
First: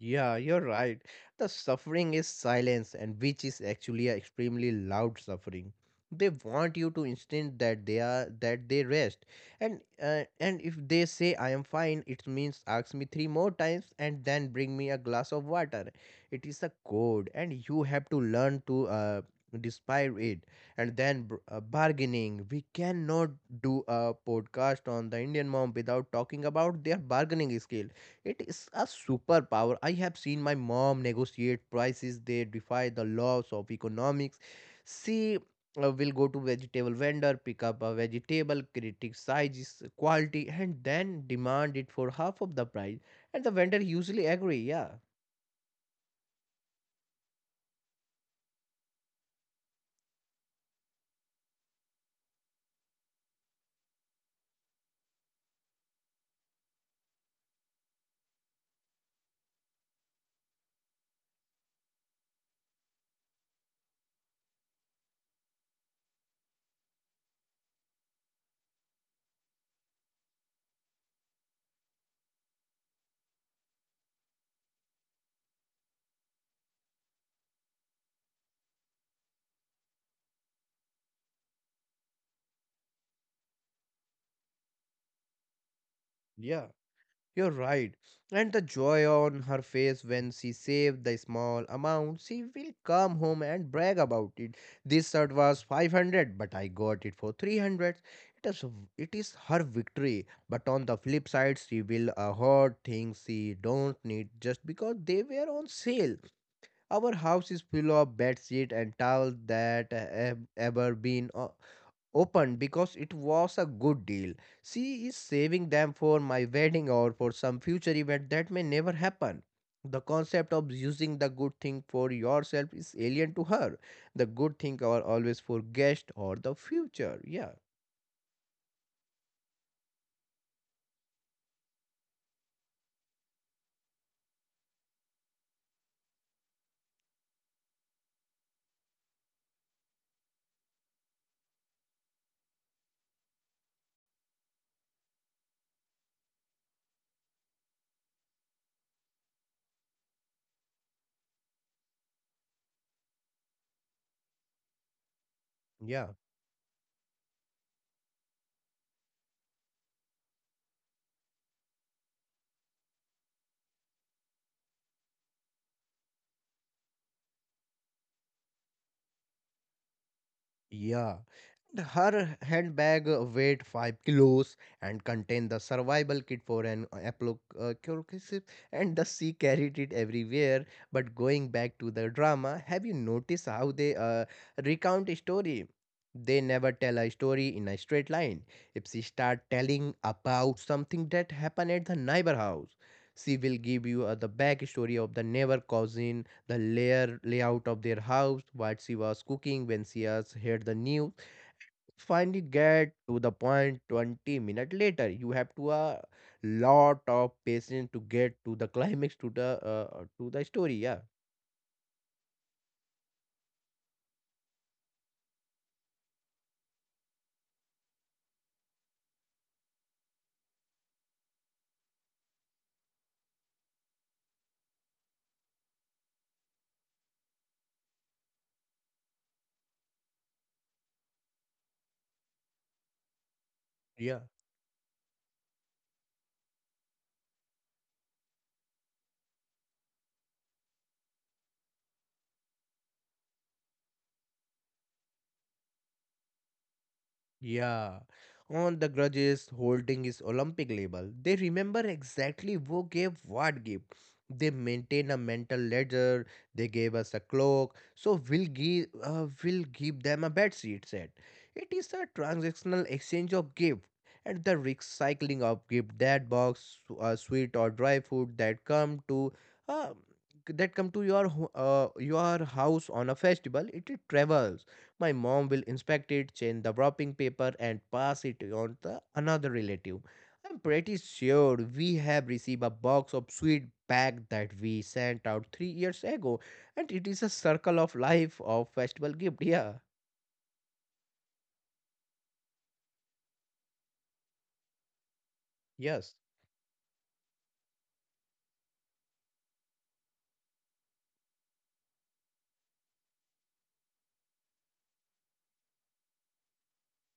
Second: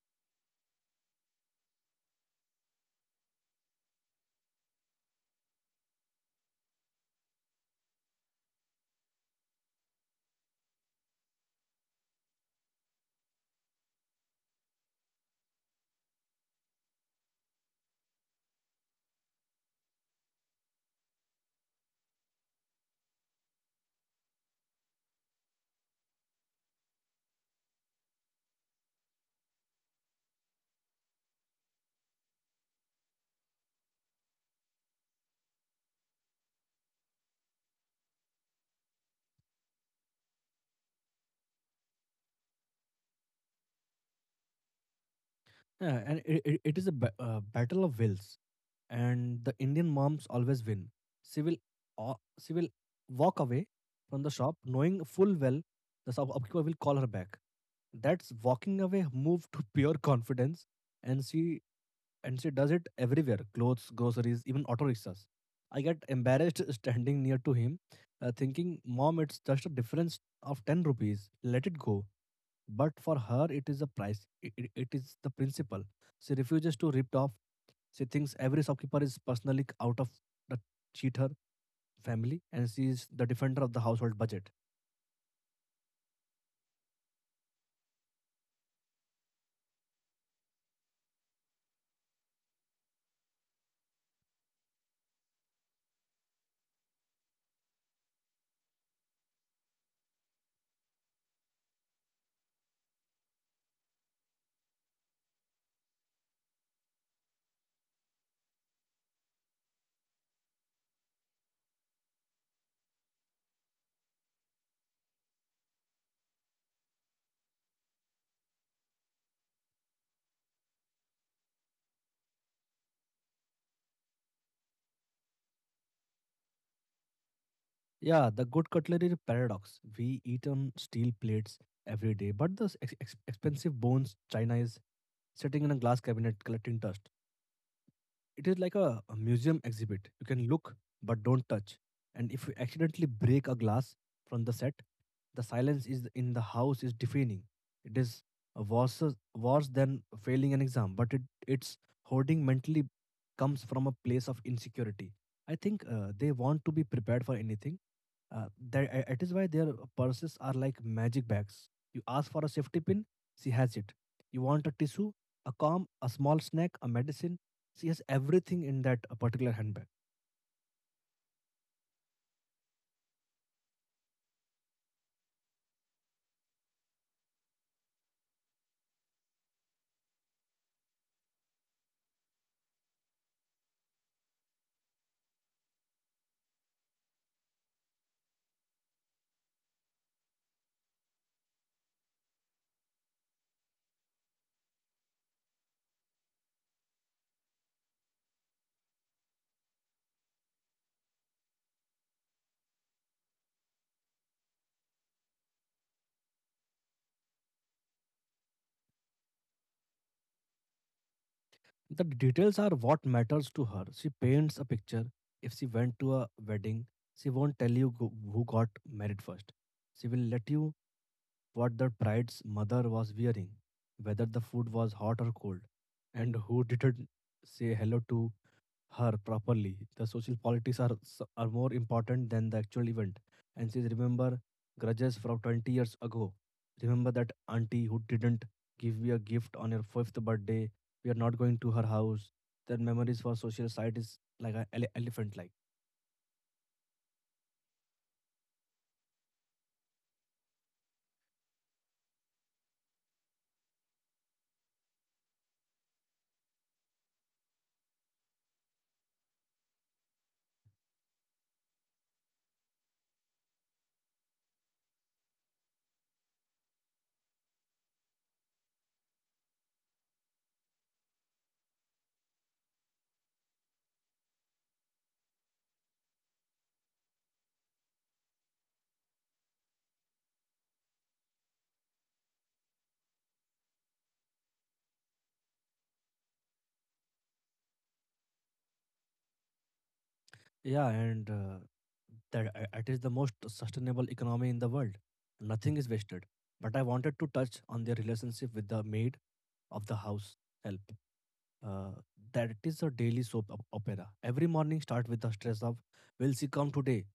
Yeah, you're right. The suffering is silence, and which is actually a extremely loud suffering. They want you to insist that they are that they rest, and and if they say I am fine, it means ask me three more times and then bring me a glass of water. It is a code, and you have to learn to despise it. And then bargaining. We cannot do a podcast on the Indian mom without talking about their bargaining skill it is a superpower. I have seen my mom negotiate prices. They defy the laws of economics. She will go to vegetable vendor, pick up a vegetable, criticize its quality, and then demand it for half of the price. And the vendor usually agree. Yeah,
Yeah, and it is a battle of wills. And the Indian moms always win. She will, uh, she will walk away from the shop, knowing full well the shopkeeper will call her back. That's walking away move to pure confidence, and she and she does it everywhere: clothes, groceries, even auto rickshaws. I get embarrassed standing near to him, thinking, "Mom, it's just a difference of 10 rupees. Let it go." But for her, it is a price. It is the principle. She refuses to rip off. She thinks every shopkeeper is personally out of the cheater family, and she is the defender of the household budget.
yeah. You're right. And the joy on her face when she saved the small amount, she will come home and brag about it. This shirt was 500, but I got it for 300. It is, it is her victory. But on the flip side, she will hoard things she don't need just because they were on sale. Our house is full of bedsheet and towels that have ever been. Opened because it was a good deal. She is saving them for my wedding or for some future event that may never happen. The concept of using the good thing for yourself is alien to her. The good thing are always for guest or the future. Yeah,
Yeah, the good cutlery paradox. We eat on steel plates every day, but the expensive bones china is sitting in a glass cabinet collecting dust. It is like a museum exhibit. You can look, but don't touch. And if you accidentally break a glass from the set, the silence is in the house is deafening. It is uh, worse worse than failing an exam, but it's hoarding mentally comes from a place of insecurity. I think
yeah.
they want to be prepared for anything. Uh, that It is why their purses are like magic bags. You ask for a safety pin, she has it. You want a tissue, a comb, a small snack, a medicine. She has everything in that particular handbag.
Yeah. And her handbag weighed 5 kilos and contained the survival kit for an apocalypse, and the she carried it everywhere. But going back to the drama, have you noticed how they recount a story? They never tell a story in a straight line. If she start telling about something that happened at the neighbor house, she will give you the backstory of the neighbor cousin the layer layout of their house, what she was cooking when she has heard the news. Finally, get to the point 20 minutes later. You have to a lot of patience to get to the climax to the story. Yeah.
The details are what matters to her. She paints a picture. If she went to a wedding, she won't tell you who got married first. She will let you what the bride's mother was wearing, whether the food was hot or cold, and who didn't say hello to her properly. The social politics are more important than the actual event. And says,
Yeah,
remember grudges from 20 years ago. Remember that auntie who didn't give you a gift on your fifth birthday. We are not going to her house. Their memories for social side is like an elephant like.
yeah, on the grudges holding his Olympic label, they remember exactly who gave what gift. They maintain a mental ledger. They gave us a clock, so we'll give them a bed sheet set. It is a transactional exchange of gift and the recycling of gift that box, sweet or dry food uh, that come to your your house on a festival. It travels my mom will inspect it, change the wrapping paper, and pass it on to another relative. I'm pretty sure we have received a box of sweet bag that we sent out 3 years ago, and it is a circle of life of festival gift. Yeah,
Yeah, and that it is the most sustainable economy in the world. Nothing is
yes,
wasted. But I wanted to touch on their relationship with the maid of the house help. Uh, that is a daily soap opera. Every morning start with the stress of, will she come today?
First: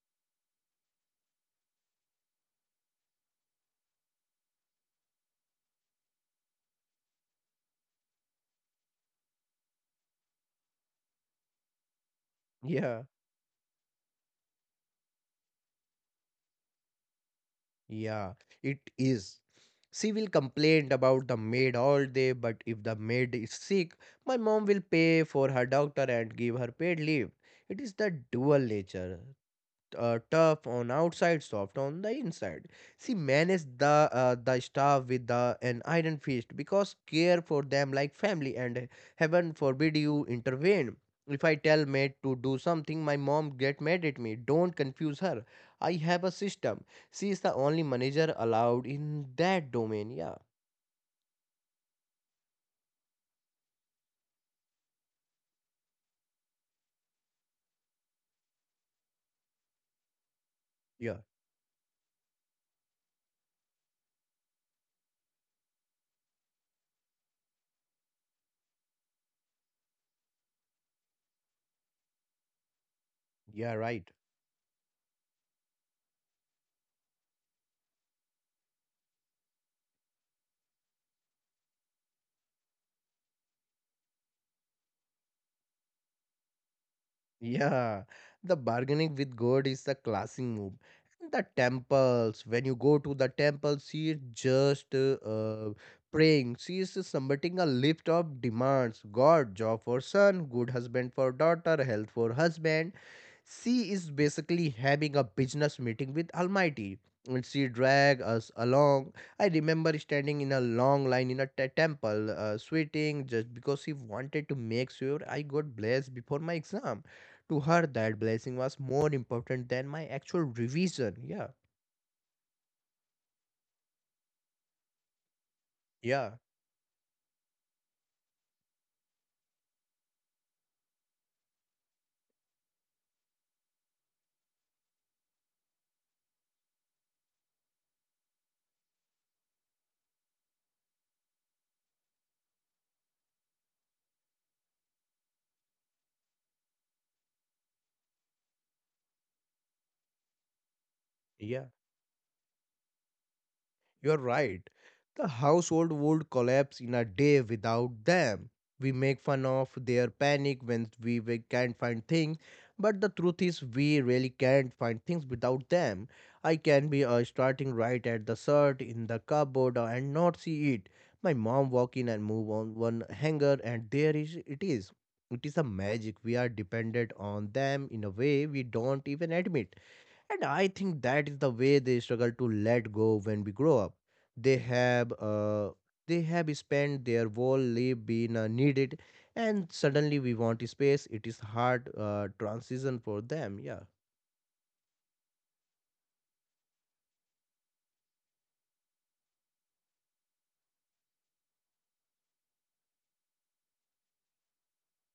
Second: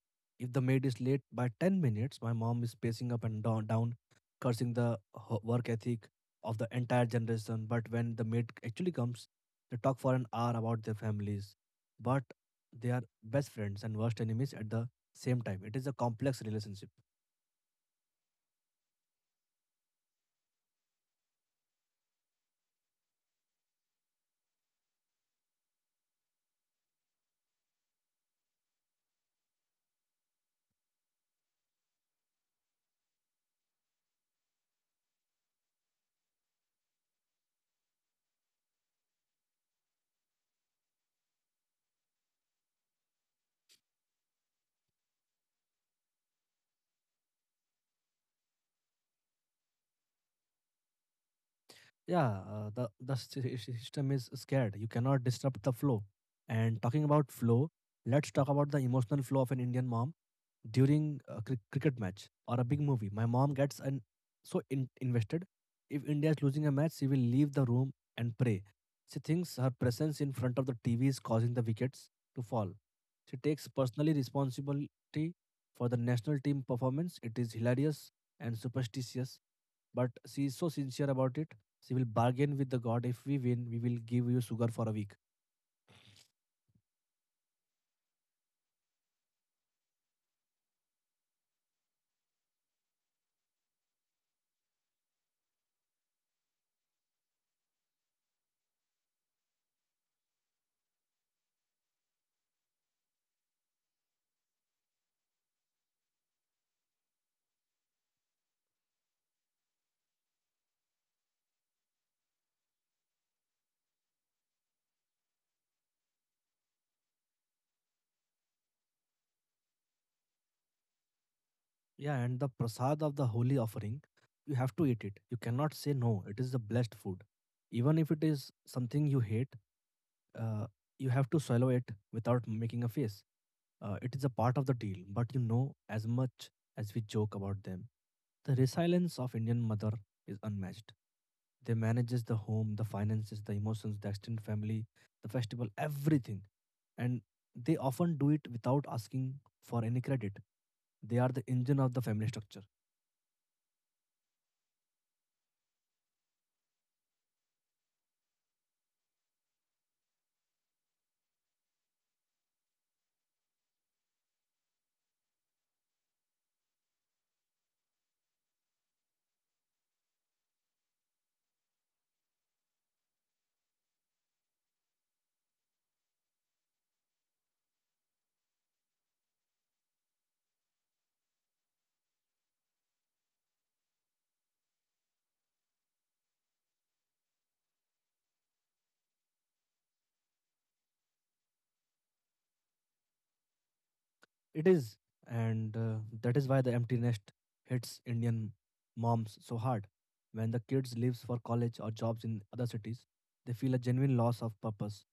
If the maid is late by 10 minutes, my mom is pacing up and down cursing the work ethic of the entire generation. But when the maid actually comes, they talk for an hour about their families. But they are
yeah,
best friends and worst enemies at the same time. It is a complex relationship.
yeah, it is. She will complain about the maid all day, but if the maid is sick, my mom will pay for her doctor and give her paid leave. It is the dual nature. Uh, tough on outside, soft on the inside. She managed the staff with an iron fist because care for them like family, and heaven forbid you intervene. If I tell maid to do something, my mom get mad at me. Don't confuse her. I have a system. She is the only manager allowed in that domain. Yeah,
Yeah, the system is scared. You cannot disrupt the flow. And talking about flow, let's talk about the emotional flow of an Indian mom
yeah,
during a cricket match or a big movie. My mom gets an so invested. If India is losing a match, she will leave the room and pray. She thinks her presence in front of the TV is causing the wickets to fall. She takes
yeah, right.
personally responsibility for the national team performance. It is hilarious and superstitious, but she is so sincere about it. She will bargain with the god. If we win, we will give you sugar for a week.
Yeah, the bargaining with God is the classic move. And the temples, when you go to the temple, she is just praying. She is submitting a list of demands: God, job for son, good husband for daughter, health for husband. She is basically having a business meeting with Almighty. And she dragged us along. I remember standing in a long line in a temple, sweating just because she wanted to make sure I got blessed before my exam. To her, that blessing was more important than my actual revision. Yeah,
Yeah, and the prasad of the holy offering, you have to eat it. You cannot say no.
yeah,
It is the blessed food. Even if it is something you hate, uh, you have to swallow it without making a face. It is a part of the deal, but as much as we joke about them, the resilience of Indian mother is unmatched. They manages the home, the finances, the emotions, the extended family, the festival, everything. And they often do it without asking for any credit. They are the
yeah.
engine of the family structure.
You're right. The household would collapse in a day without them. We make fun of their panic when we can't find things, but the truth is, we really can't find things without them. I can be starting right at the shirt in the cupboard and not see it. My mom walk in and move on one hanger, and there is it is. It is a magic. We are dependent on them in a way we don't even admit. And I think that is the way they struggle to let go when we grow up. They have uh, they have spent their whole life being needed, and suddenly we want space. It is hard transition for them. Yeah.
It is, and that is why the empty nest hits Indian moms so hard. When the kids leaves for college or jobs in other cities, they feel a genuine loss of purpose.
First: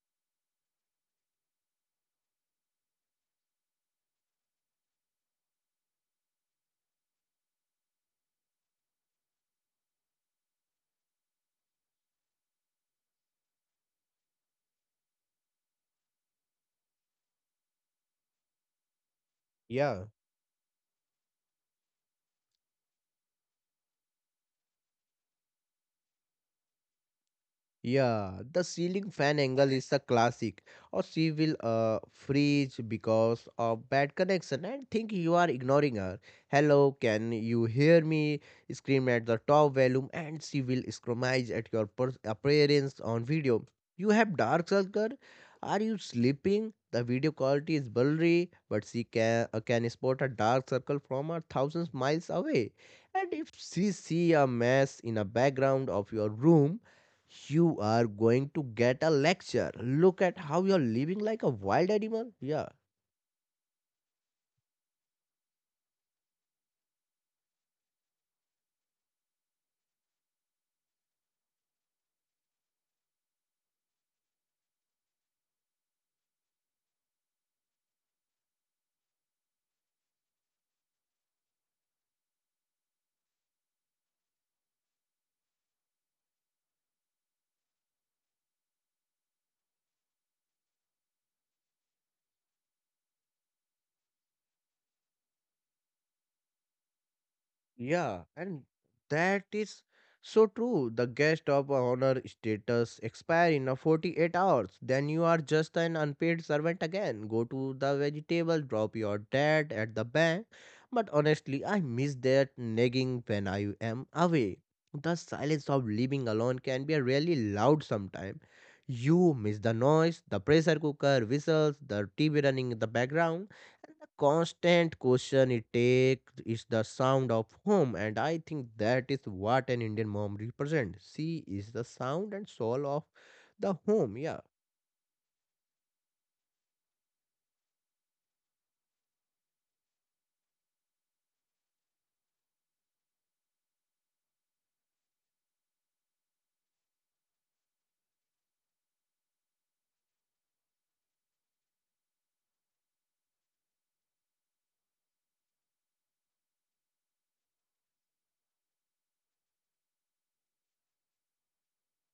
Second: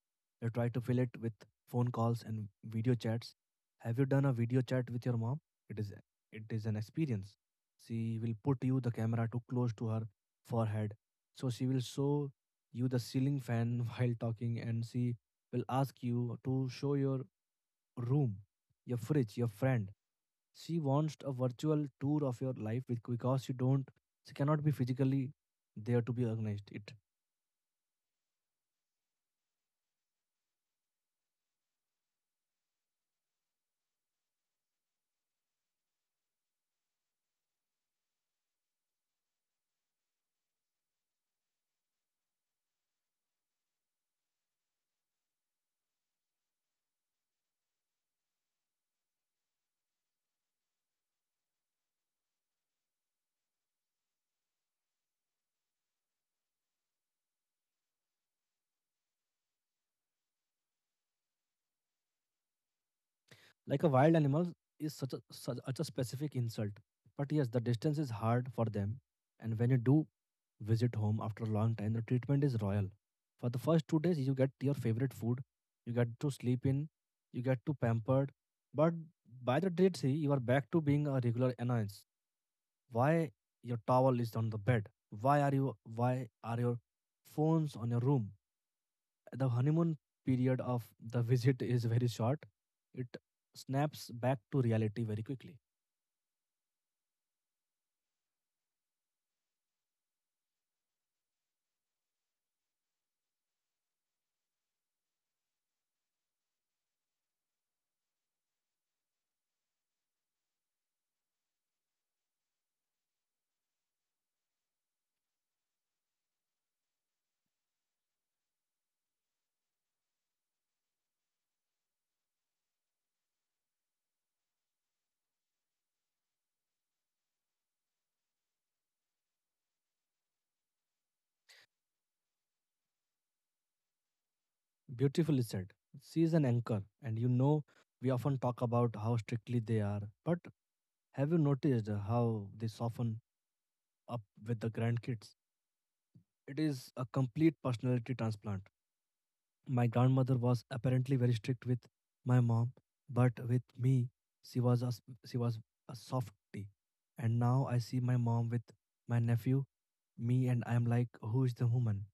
They try to fill it with phone calls and video chats. Have you done a video chat with your mom? It is it is an experience. She will put you the camera too close to her forehead, so she will show you the ceiling fan while talking, and she will ask you to show your room, your fridge, your friend.
Yeah,
She wants a virtual tour of your life because you don't, she cannot be physically there to be organized. It
yeah, the ceiling fan angle is a classic, or she will freeze because of bad connection and think you are ignoring her. Hello, can you hear me? Scream at the top volume, and she will screamize at your appearance on video. You have dark circle. Are you sleeping? The video quality is blurry, but she can spot a dark circle from a thousands miles away. And if she see a mess in a background of your room you are going to get a lecture. Look at how you're living like a wild animal. Yeah.
like a wild animal is such a specific insult. But yes, the distance is hard for them, and when you do visit home after a long time, the treatment is royal. For the first 2 days, you get your favorite food, you get to sleep in, you get to pampered, but by the day three, you are back to being a regular annoyance. Why your towel is on the bed? Why are your phones on your room? The honeymoon period of the visit is very short. It snaps back to reality very quickly.
Yeah, and that is so true. The guest of honor status expire in a 48 hours. Then you are just an unpaid servant again. Go to the vegetable, drop your debt at the bank. But honestly, I miss that nagging when I am away. The silence of living alone can be really loud sometimes. You miss the noise, the pressure cooker whistles, the TV running in the background the constant question it takes is the sound of home, and I think that is what an Indian mom represents. She is the sound and soul of the home. Yeah.
Beautifully said. She is an anchor, and we often talk about how strictly they are. But have you noticed how they soften up with the grandkids? It is a complete personality transplant. My grandmother was apparently very strict with my mom, but with me, she was a softie. And now I see my mom with my nephew, me, and I'm like, who is the woman?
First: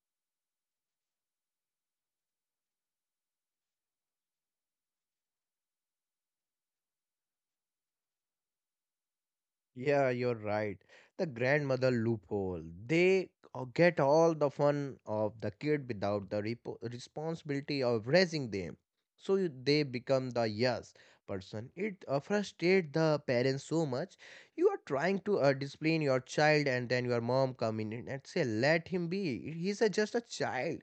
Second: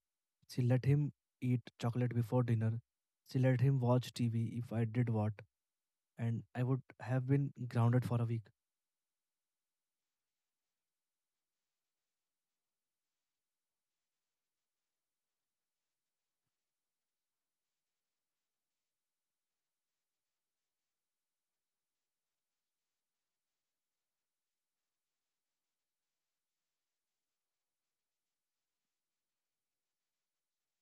She let him eat chocolate before dinner. She let him watch TV if I did what, and I would have been grounded for a week.
Yeah, you're right. The grandmother loophole. They get all the fun of the kid without the responsibility of raising them. So they become the yes person. It frustrates the parents so much. You are trying to discipline your child, and then your mom come in and say, "Let him be. He's a, just a child."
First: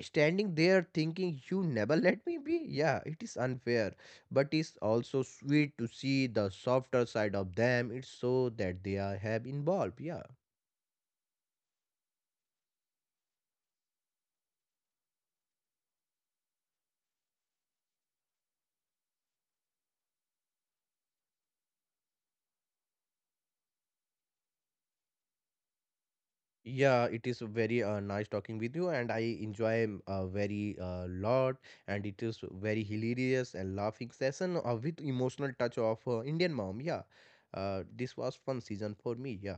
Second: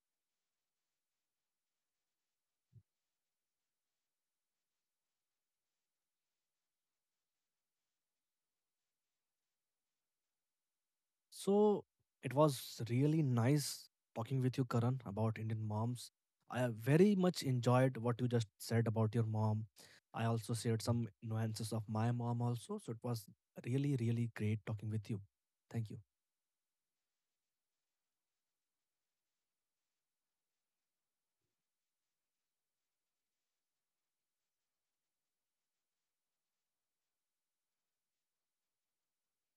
Standing there thinking you never let me be yeah it is unfair but it's also sweet to see the softer side of them it's so that they are have involved yeah
So it was really nice talking with you, Karan, about Indian moms. I very much enjoyed what you just said about your mom. I also shared some nuances of my mom also. So it was really, really great talking with you. Thank you.
yeah it is very nice talking with you and I enjoy very lot and it is very hilarious and laughing session with emotional touch of Indian mom yeah this was fun season for me yeah